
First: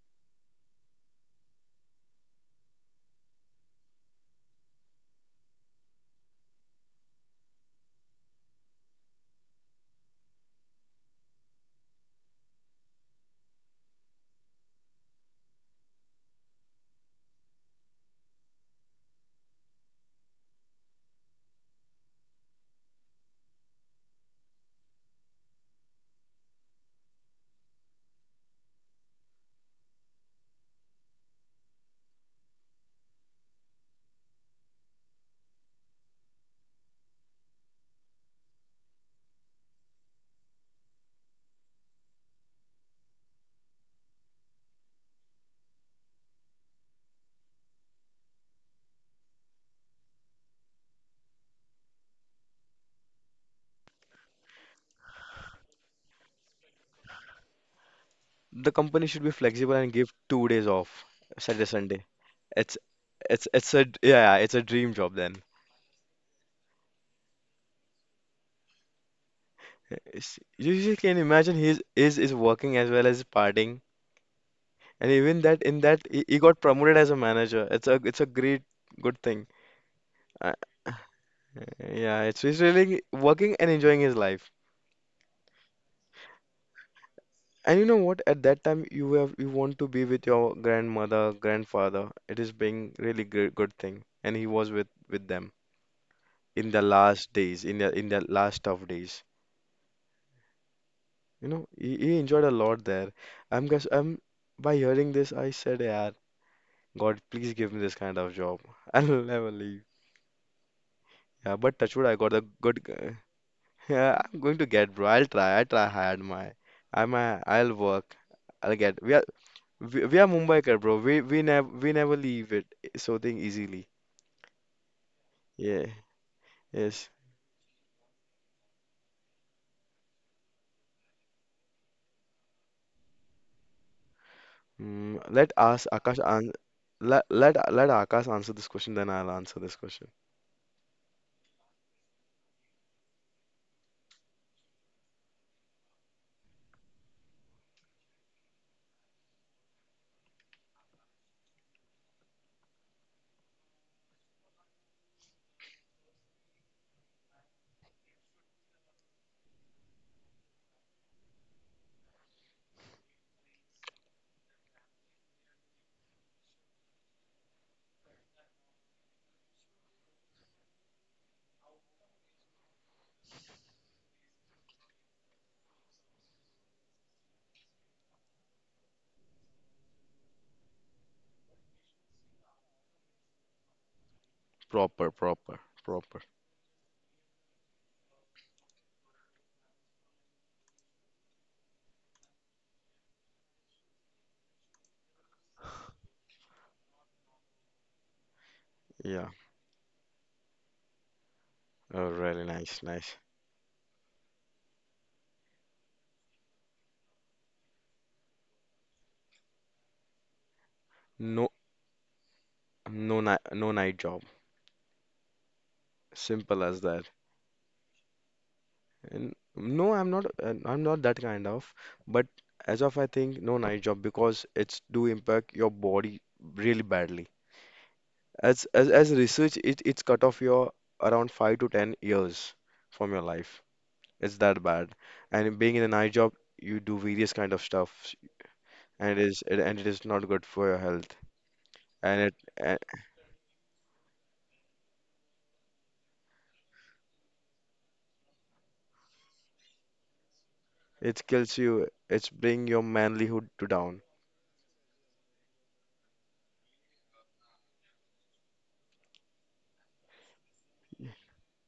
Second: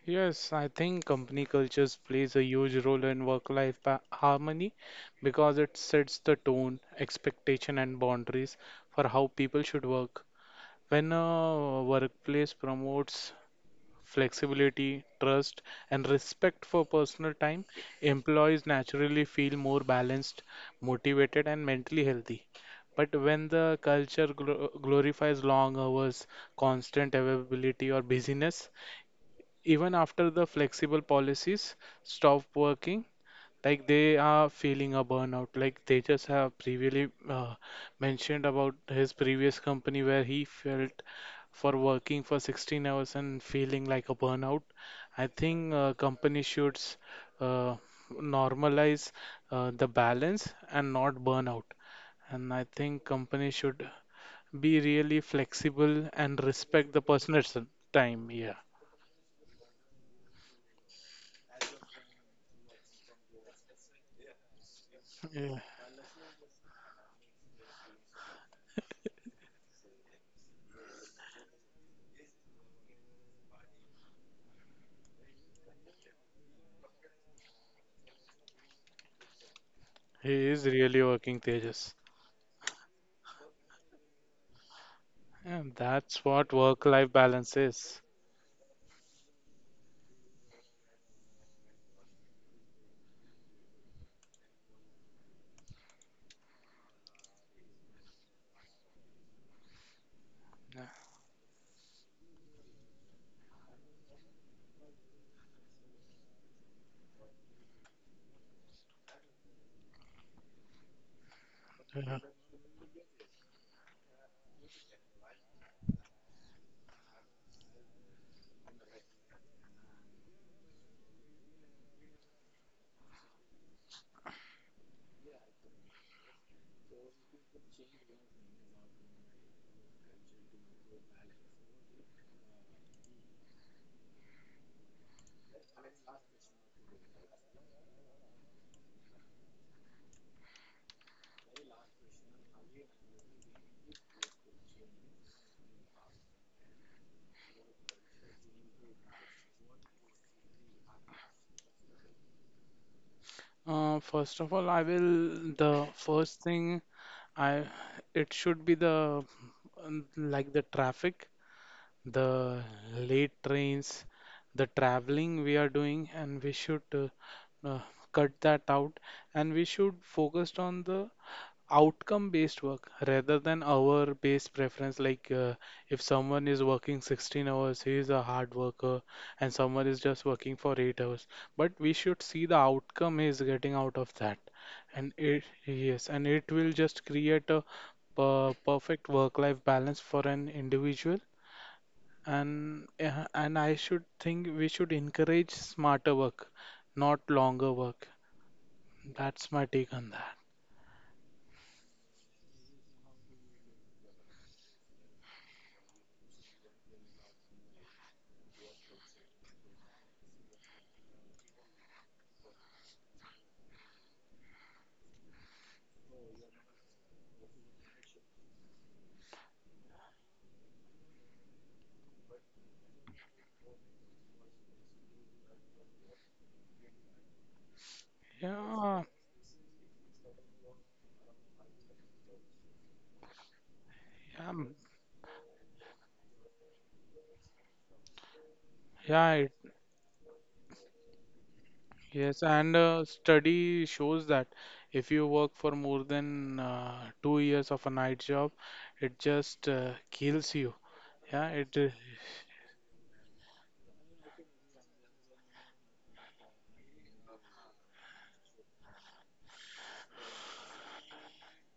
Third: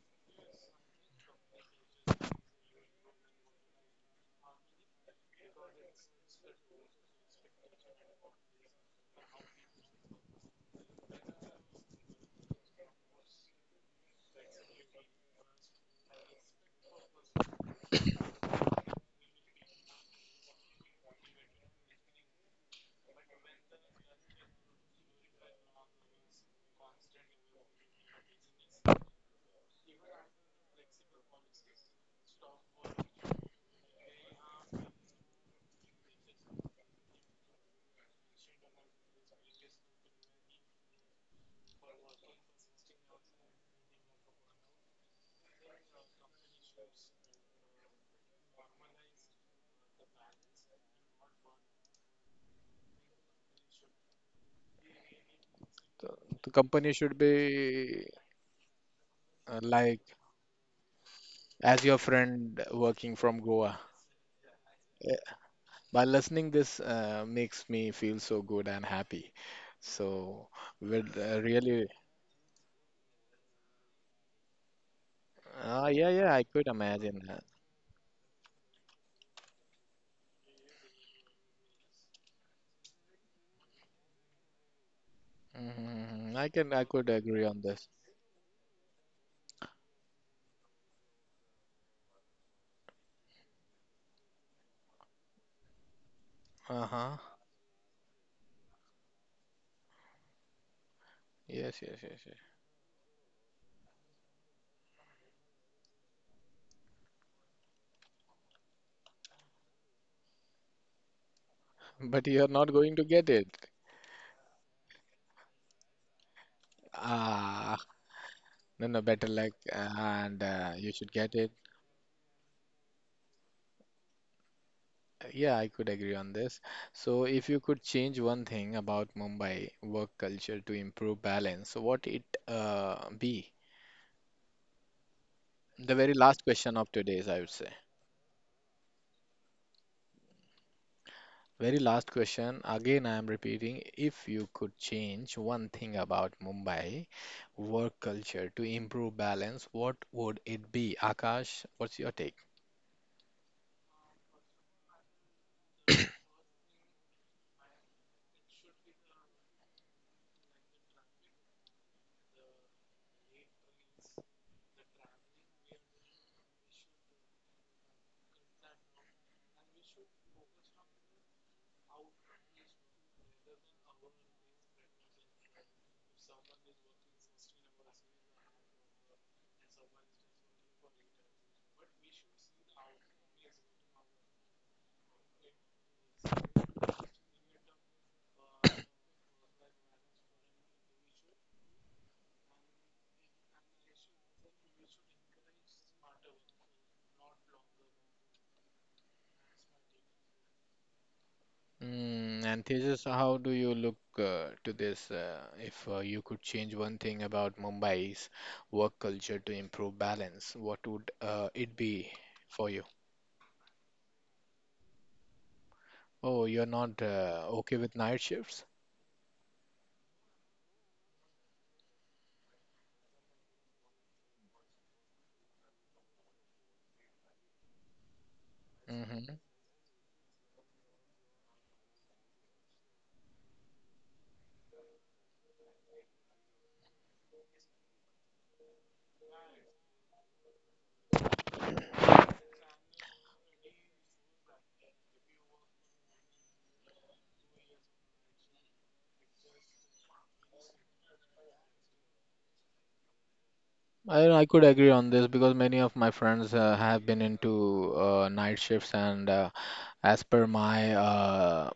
Yes, I think company cultures plays a huge role in work-life ba- harmony because it sets the tone, expectation, and boundaries for how people should work. When a workplace promotes flexibility, trust, and respect for personal time, employees naturally feel more balanced, motivated, and mentally healthy. But when the culture gl glorifies long hours, constant availability, or busyness, even after the flexible policies stop working, like they are feeling a burnout, like they just have previously uh, mentioned about his previous company where he felt for working for sixteen hours and feeling like a burnout. I think, uh, company should s- uh, normalize, uh, the balance and not burnout. And I think company should be really flexible the, and the respect company the should person's be time. Yeah. The company should be uh, flexible and like give two days off, Saturday, as your Sunday. friend It's working from it's it's Goa. a d- yeah, it's a dream Uh, job then. by listening this uh, makes me feel so good and happy. It's- so You you can with uh, imagine he's really, is is working as well as partying, and even that in uh, that yeah, he, yeah, he I got could promoted as a imagine that. manager. It's a it's a great good thing. He is really working, Tejas. Yeah, it's he's really working and enjoying his life. Yeah, that's hmm I what can I could work-life agree balance on And this. you is. know what? At that time, you have you want to be with your grandmother, grandfather. It is being really good good thing. And he was with with them in the Uh-huh. last days, in the in the last tough days. Yeah. You know, Yes, yes, he, he yes, yes, enjoyed a lot there. I'm guess I'm by hearing this, I said, yeah, God, please give me this kind of job. I'll never leave. Yeah, but touch wood, Yeah. I but got a you're not good. going to g- get it. Yeah, I'm going to get, bro. I'll try. I try hard, my. I'm a, I'll Ah, work. I'll no, no, get. We are. better luck, uh, We, we are and uh, Mumbaikar, you bro. should We get we it. never we never leave it so thing easily. Yeah, I could Yeah. agree on this. Yes. So, if you could change one thing about Mumbai work culture to improve balance, what it uh, be? Mm, let us The very Akash last an question of today's, Let I would let say. let Akash answer this question, then I'll answer this question. Very last question. Again, I am repeating. If you could change one thing about Mumbai work culture to improve balance, what would it be? Akash, what's your take? Uh, first of all, I will. The first thing, I it should be the, um, like, the traffic, the late trains, the traveling we are doing, and we should, uh, uh, cut that out. And we should focus on the outcome based work rather than hour based preference. Like, uh, if someone is working sixteen hours, he is a hard worker, and someone is just working for eight hours, but we should see the outcome he is getting out of that. And Proper, it proper, yes, proper. and it will just create a per perfect work life balance for an individual. And uh, and I should think we should encourage smarter work, not longer work. Yeah. That's my take on that. Oh, Mm, really And nice, Tejas, nice. how do you look uh, to this? Uh, if uh, you could change one thing about Mumbai's work culture to improve balance, what would uh, No, it be for you? no night, no night job. Oh, you're Simple as not that. uh, okay with night shifts? And no, I'm not. uh, I'm not that kind of. But as of I think, no night job because it's do impact your body really badly. As as Yeah, as hmm research, it it's cut off your around five to ten years from your life. It's yeah, that bad. And being in a night job, you do various kind of stuff, and it yeah. is and it is not good for your health. And Yes, it and and uh, study shows that if you work for more than, uh, two years of a night job, it just uh, kills you. it Yeah, kills it. Uh, you. It's bring your manlyhood to down. I, I could agree on this because many of my friends uh, have been into uh, night shifts, and uh, as per my uh,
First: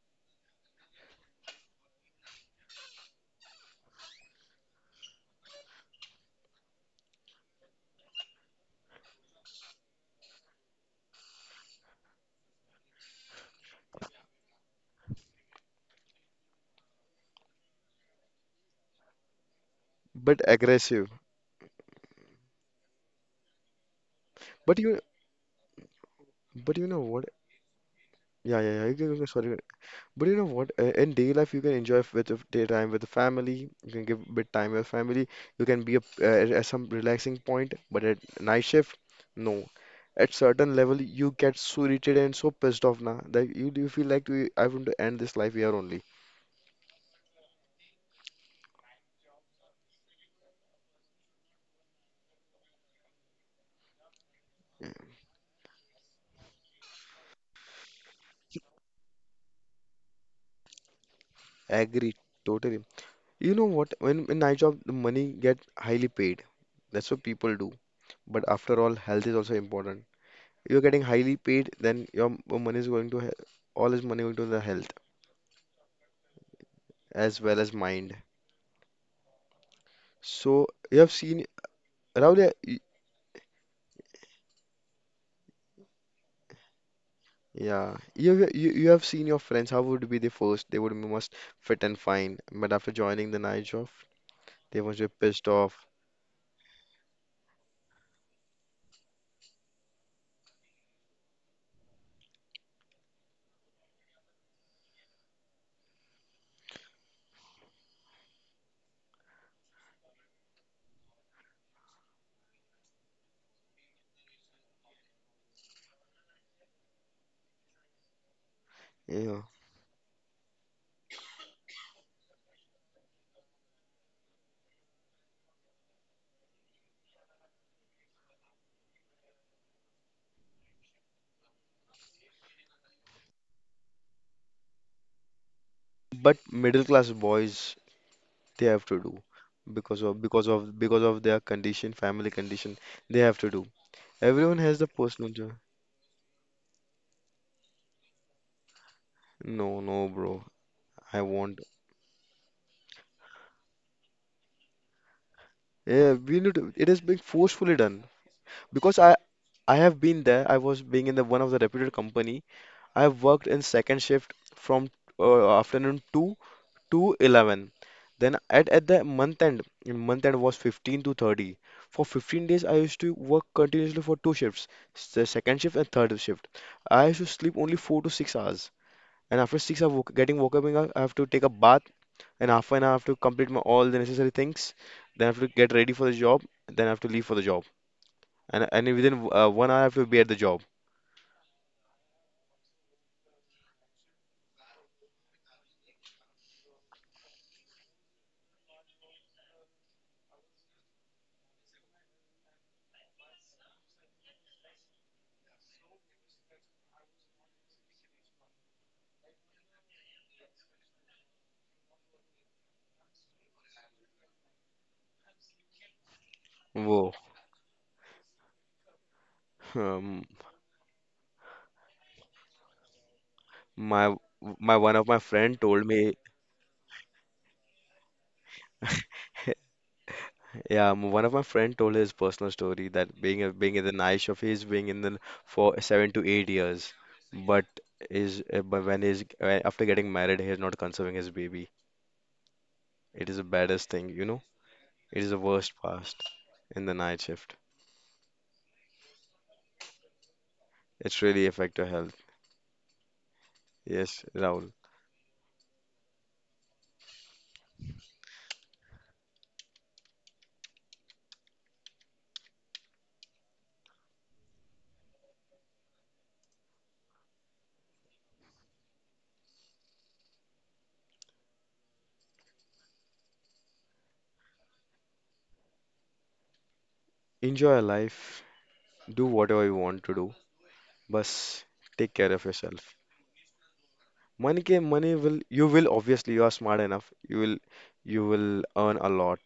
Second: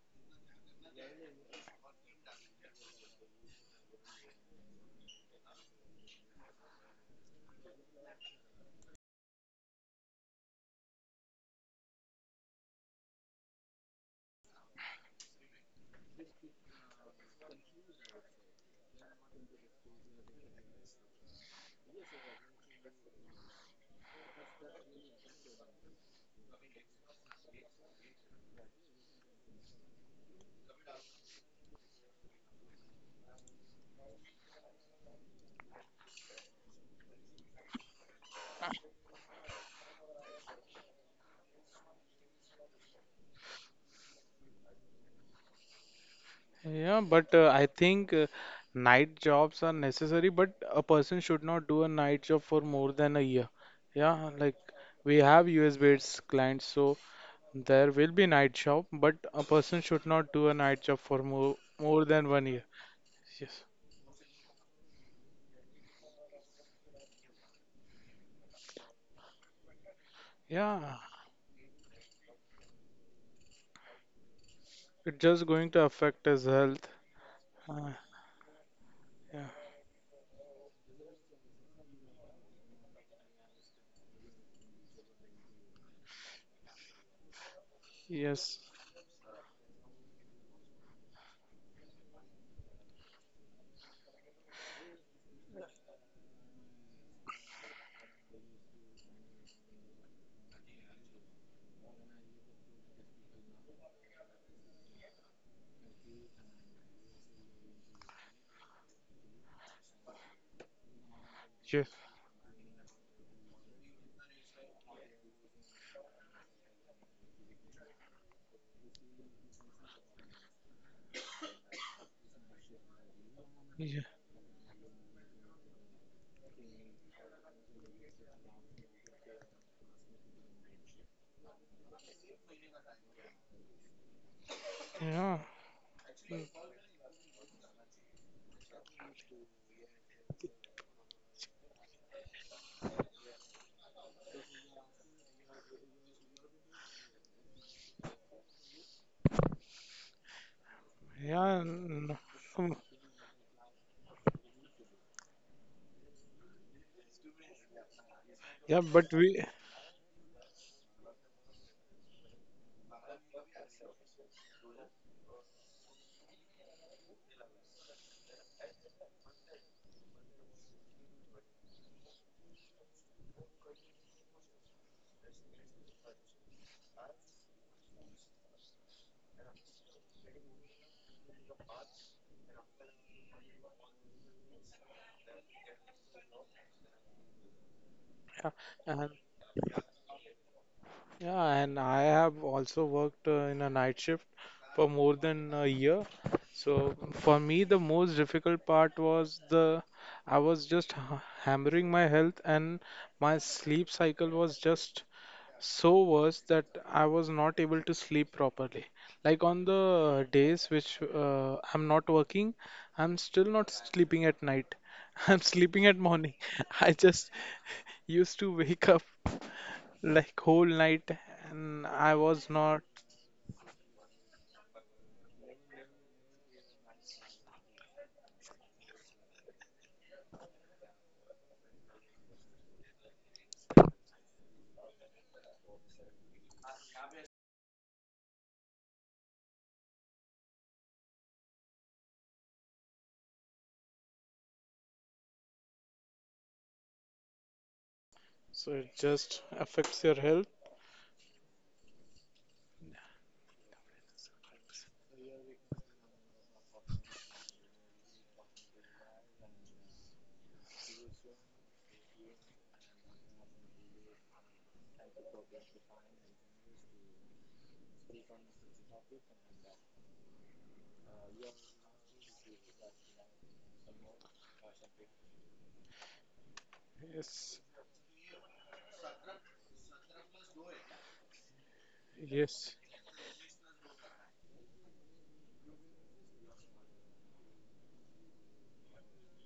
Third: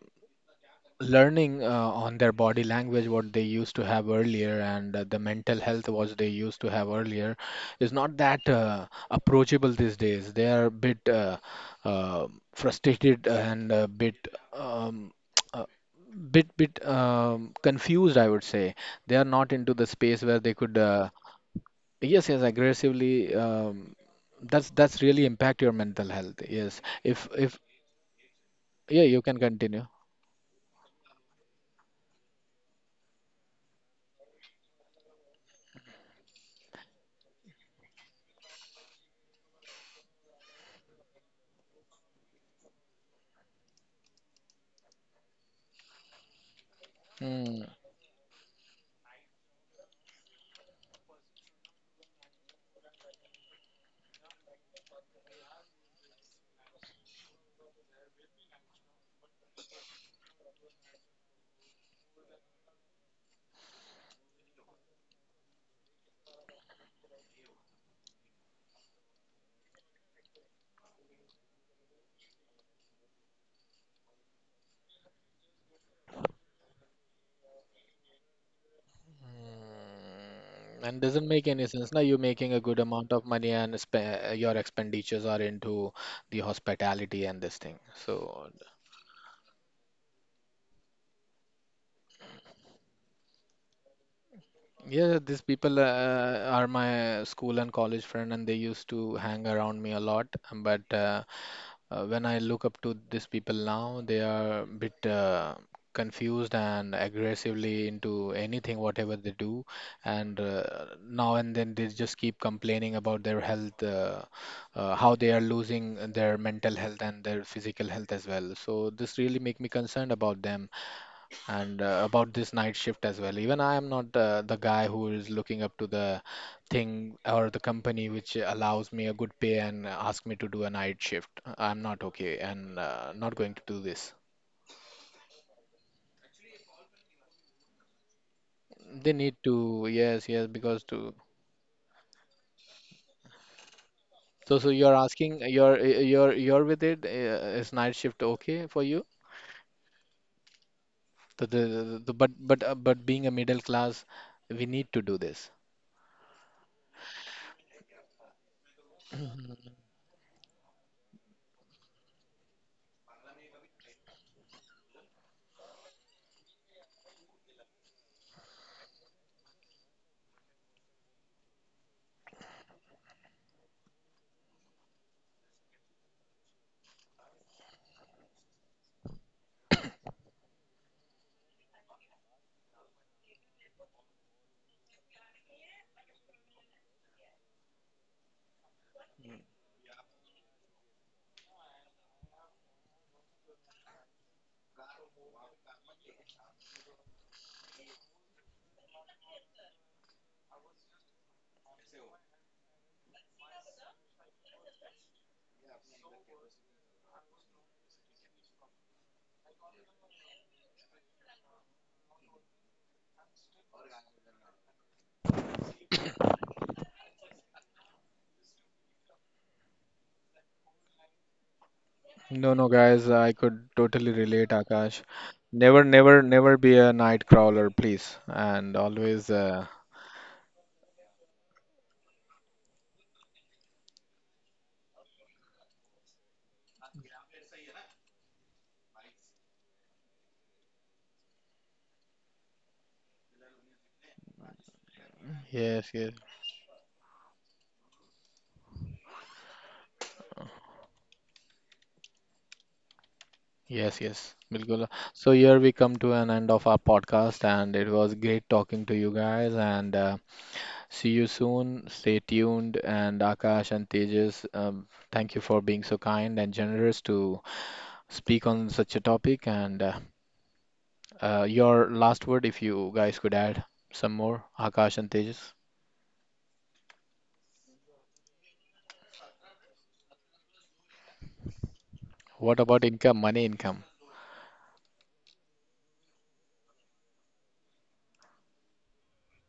learning uh, on their body language what they used to have earlier and uh, the mental health what they used to have earlier is not that uh, approachable these days. They are a bit uh, uh, frustrated and a bit um, uh, bit bit um, confused, I would say. They are not into the space But where they could. aggressive. Uh, yes, yes, aggressively, um, that's But you that's really impact your mental health. but Yes, you know what? if if. Yeah, yeah, yeah. You yeah, can- you you can- can Sorry. continue. But you know what? uh, In day life, you can enjoy f- with of daytime with the family. You can give bit time with family. You can be a, uh, at some relaxing point. But at night shift, no. At certain level, you get so irritated and so pissed off now that you you feel like we, I want to end this life here only. Yeah, but uh, I Hmm. think, uh, night jobs are necessary, but a person should not do a night job for more than a year. Yeah, like we have U S-based clients, so there will be night job, but a person should not do a night job for more more Agree, than one year. totally. You Yes. know what? When in night job, the money get highly paid. That's what people do. But after all, health is also important. You're Yeah, getting highly paid, then your m- money is going to he- all is money going to the health it's just going to affect his health. as well as Uh, mind. yeah. So Mm, you And have doesn't seen. make any sense. Now you're Rahul, yeah, making a y- good amount of money and spe- your expenditures are into the hospitality and this thing. yeah, you, So have- Yes, you you have seen your friends. How would be the first? They would be most fit and fine, but after joining the night job, they must be yeah, these pissed people off. uh, are my school and college friend, and they used to hang around me a lot. But uh, Uh, when I look up to these people now, they are a bit uh, confused and aggressively into anything, whatever they do. And uh, now and then yeah, they just keep complaining about their health, uh, uh, how they are losing their mental health and their physical health as well. So this Yeah, really make me concerned about them and uh, about this night shift as well. Even I am yeah, not uh, the guy who is looking up to the thing or the company which allows me a good pay and ask me to do a night shift. I'm not okay and uh, not going to do this. yeah, but middle class boys, they have to do They need to, because of yes, because yes, of because because of to. their condition, family condition, they have to do. Everyone So, has so the you're personal asking, job. you're you're you're with it. Uh, is night shift okay for you? No, no, bro, I won't. yeah, The, the, n- the, the but um, but uh, but being a middle class, we need to do this. Yeah, we need to, it is being forcefully done yeah, because but I we, I have been there. I was being in the one of the reputed company. I've worked in second shift from uh, afternoon two to eleven. Then at, at the month end, month end was fifteen to thirty. For fifteen days, I used to work continuously for two shifts, the second shift and third shift. I used to sleep only four to six hours. And after six hours woke, getting woke up, I have to take a bath. And after an hour, I have to complete my, all the necessary things. Then I have to get ready for the job. Then I have to leave for the job. yeah, And, and and within uh, one hour, I have to be at the job. yeah, and I have also worked, uh, in a night shift for more than a year. So for me, the most difficult part was, the I was just ha hammering my health, and my sleep cycle was just so, was that I was not able to sleep properly. Like, on the days which, uh, I'm not working, I'm still not sleeping at night. I'm sleeping at morning. I Whoa. just used to wake up Um, like whole night, and I was No, no, not. guys, I could totally My relate, my one Akash. of my friend Never, told me, never, never be a night crawler, please. And always, uh, yeah, m- one of my friend told his personal story that being a, being in the night shift, he's being in the for seven to eight years, but is uh, but when he's uh, after getting married, he's not conserving his baby. It is the baddest thing, you know. It is the worst yes, yes, past in the night shift. So it just affects your health. It's really affect your health. yes, Yes, yes, Rahul. Bilkul. So here we come to an end of our podcast, and it was great talking to you guys. And uh, see you soon. Stay tuned. And Akash and Tejas, um, thank you for being so kind and generous to speak on such a topic. And uh, uh, your last word, if you guys could add some more, Akash and Tejas. Yes, Enjoy your life. Do whatever you want to do. Bus, take care of What yes. about yourself. income, money income? Money can money will you will obviously you are smart enough. You will you will earn a lot,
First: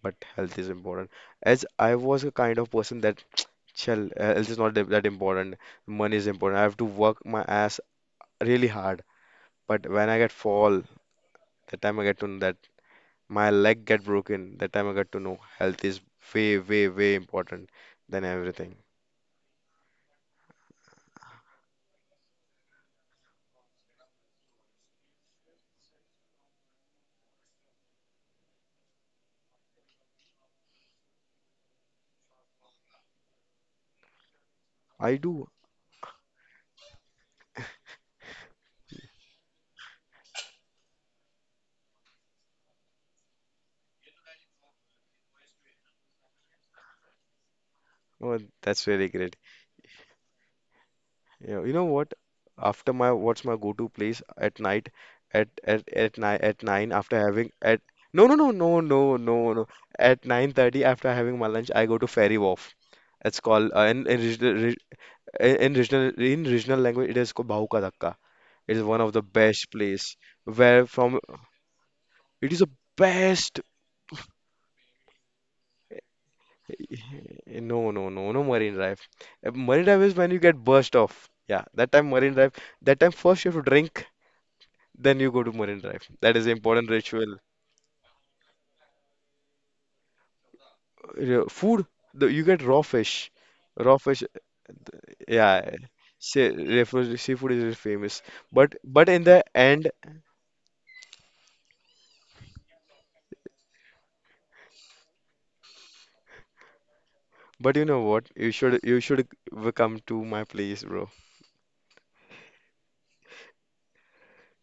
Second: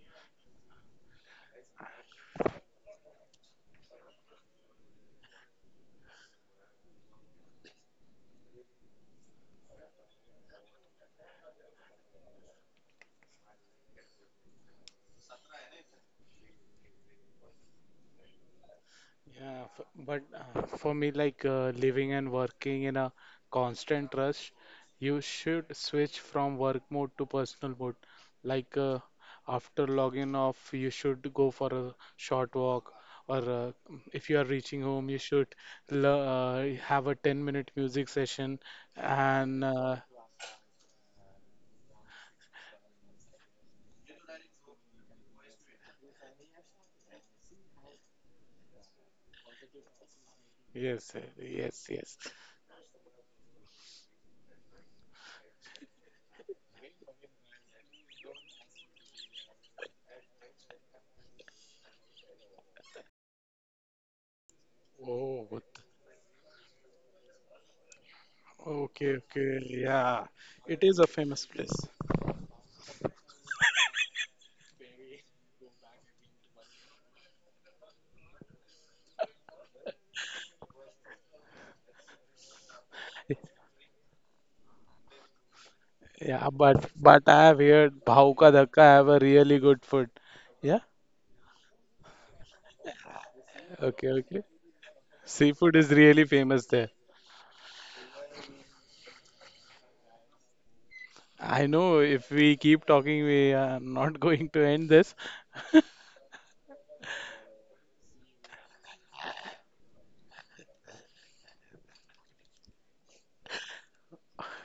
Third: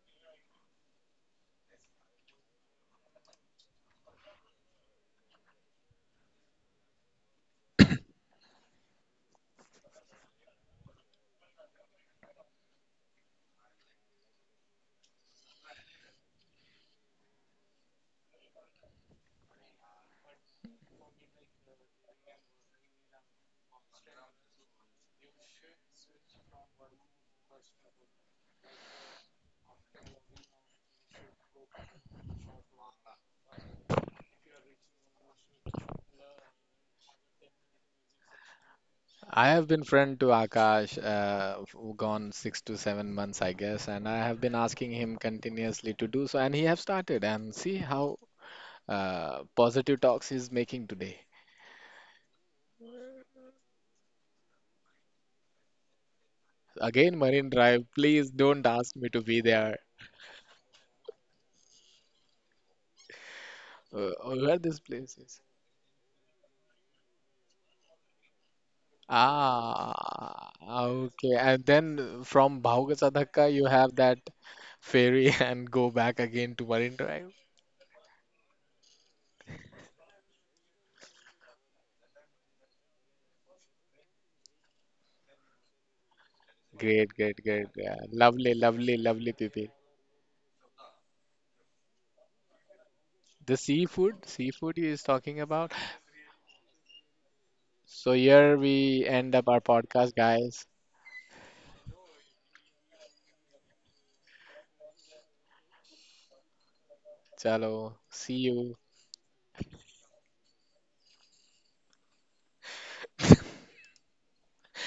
but health is important. As I was a kind of person that shall health is not that that important. Money is important. I have to work my ass really hard. But when I get fall, that time I get to know that my leg get broken. That time I get to know health is way way way important than everything. Yeah, f but uh, for me, like, uh, living and working in a constant rush, you should switch from work mode to personal mode. Like, uh, after logging off, you should go for a short walk, or, uh, if you are reaching home, you I do. should, l uh, have a ten-minute music session. I And have been uh, friend to Akash, uh, who gone six to seven months, I guess, and I have been asking him continuously to do so, and he have started. And see how Oh, that's really great. uh, positive talks he's making yes, uh, today. Yeah, you yes, know what? yes. After my what's my go-to place at night at at at nine at nine Again, after having Marine at. Drive. No, Please no, no, don't no, ask me no, to no, be no, there. at nine thirty after having my lunch I go to Fairy Wharf. It's called uh, in Uh, in uh, regional where re- this place is? Oh, in in regional in regional language it is called Bahu Ka Dhaka. It is one of okay, the okay, best place yeah. Ah, It where is a from okay. famous And place. then it is from the Bhauga Sadhaka, best. you have that ferry and go back again to Marine Drive. eh, No, no, no, no Marine Drive. Uh, Marine Drive is when you get burst off. Yeah, that time Marine Drive. That time first you have to drink. Then you go to Marine Drive. That Yeah, is an but important Great, but ritual. great, I have great. heard Yeah. Bhauka Lovely, Dhaka lovely, have a lovely, really Titi. good food. Yeah, Re- Food, the, you get raw fish. The Raw okay, fish, seafood, okay. seafood he is talking yeah. Seafood about. is really Sea, famous there. seafood seafood is So famous. here But we but in end the up our end, podcast, guys. I know if we keep talking, we are not going to end this. but you know Chalo, what? see You should you. you should come to my place, bro.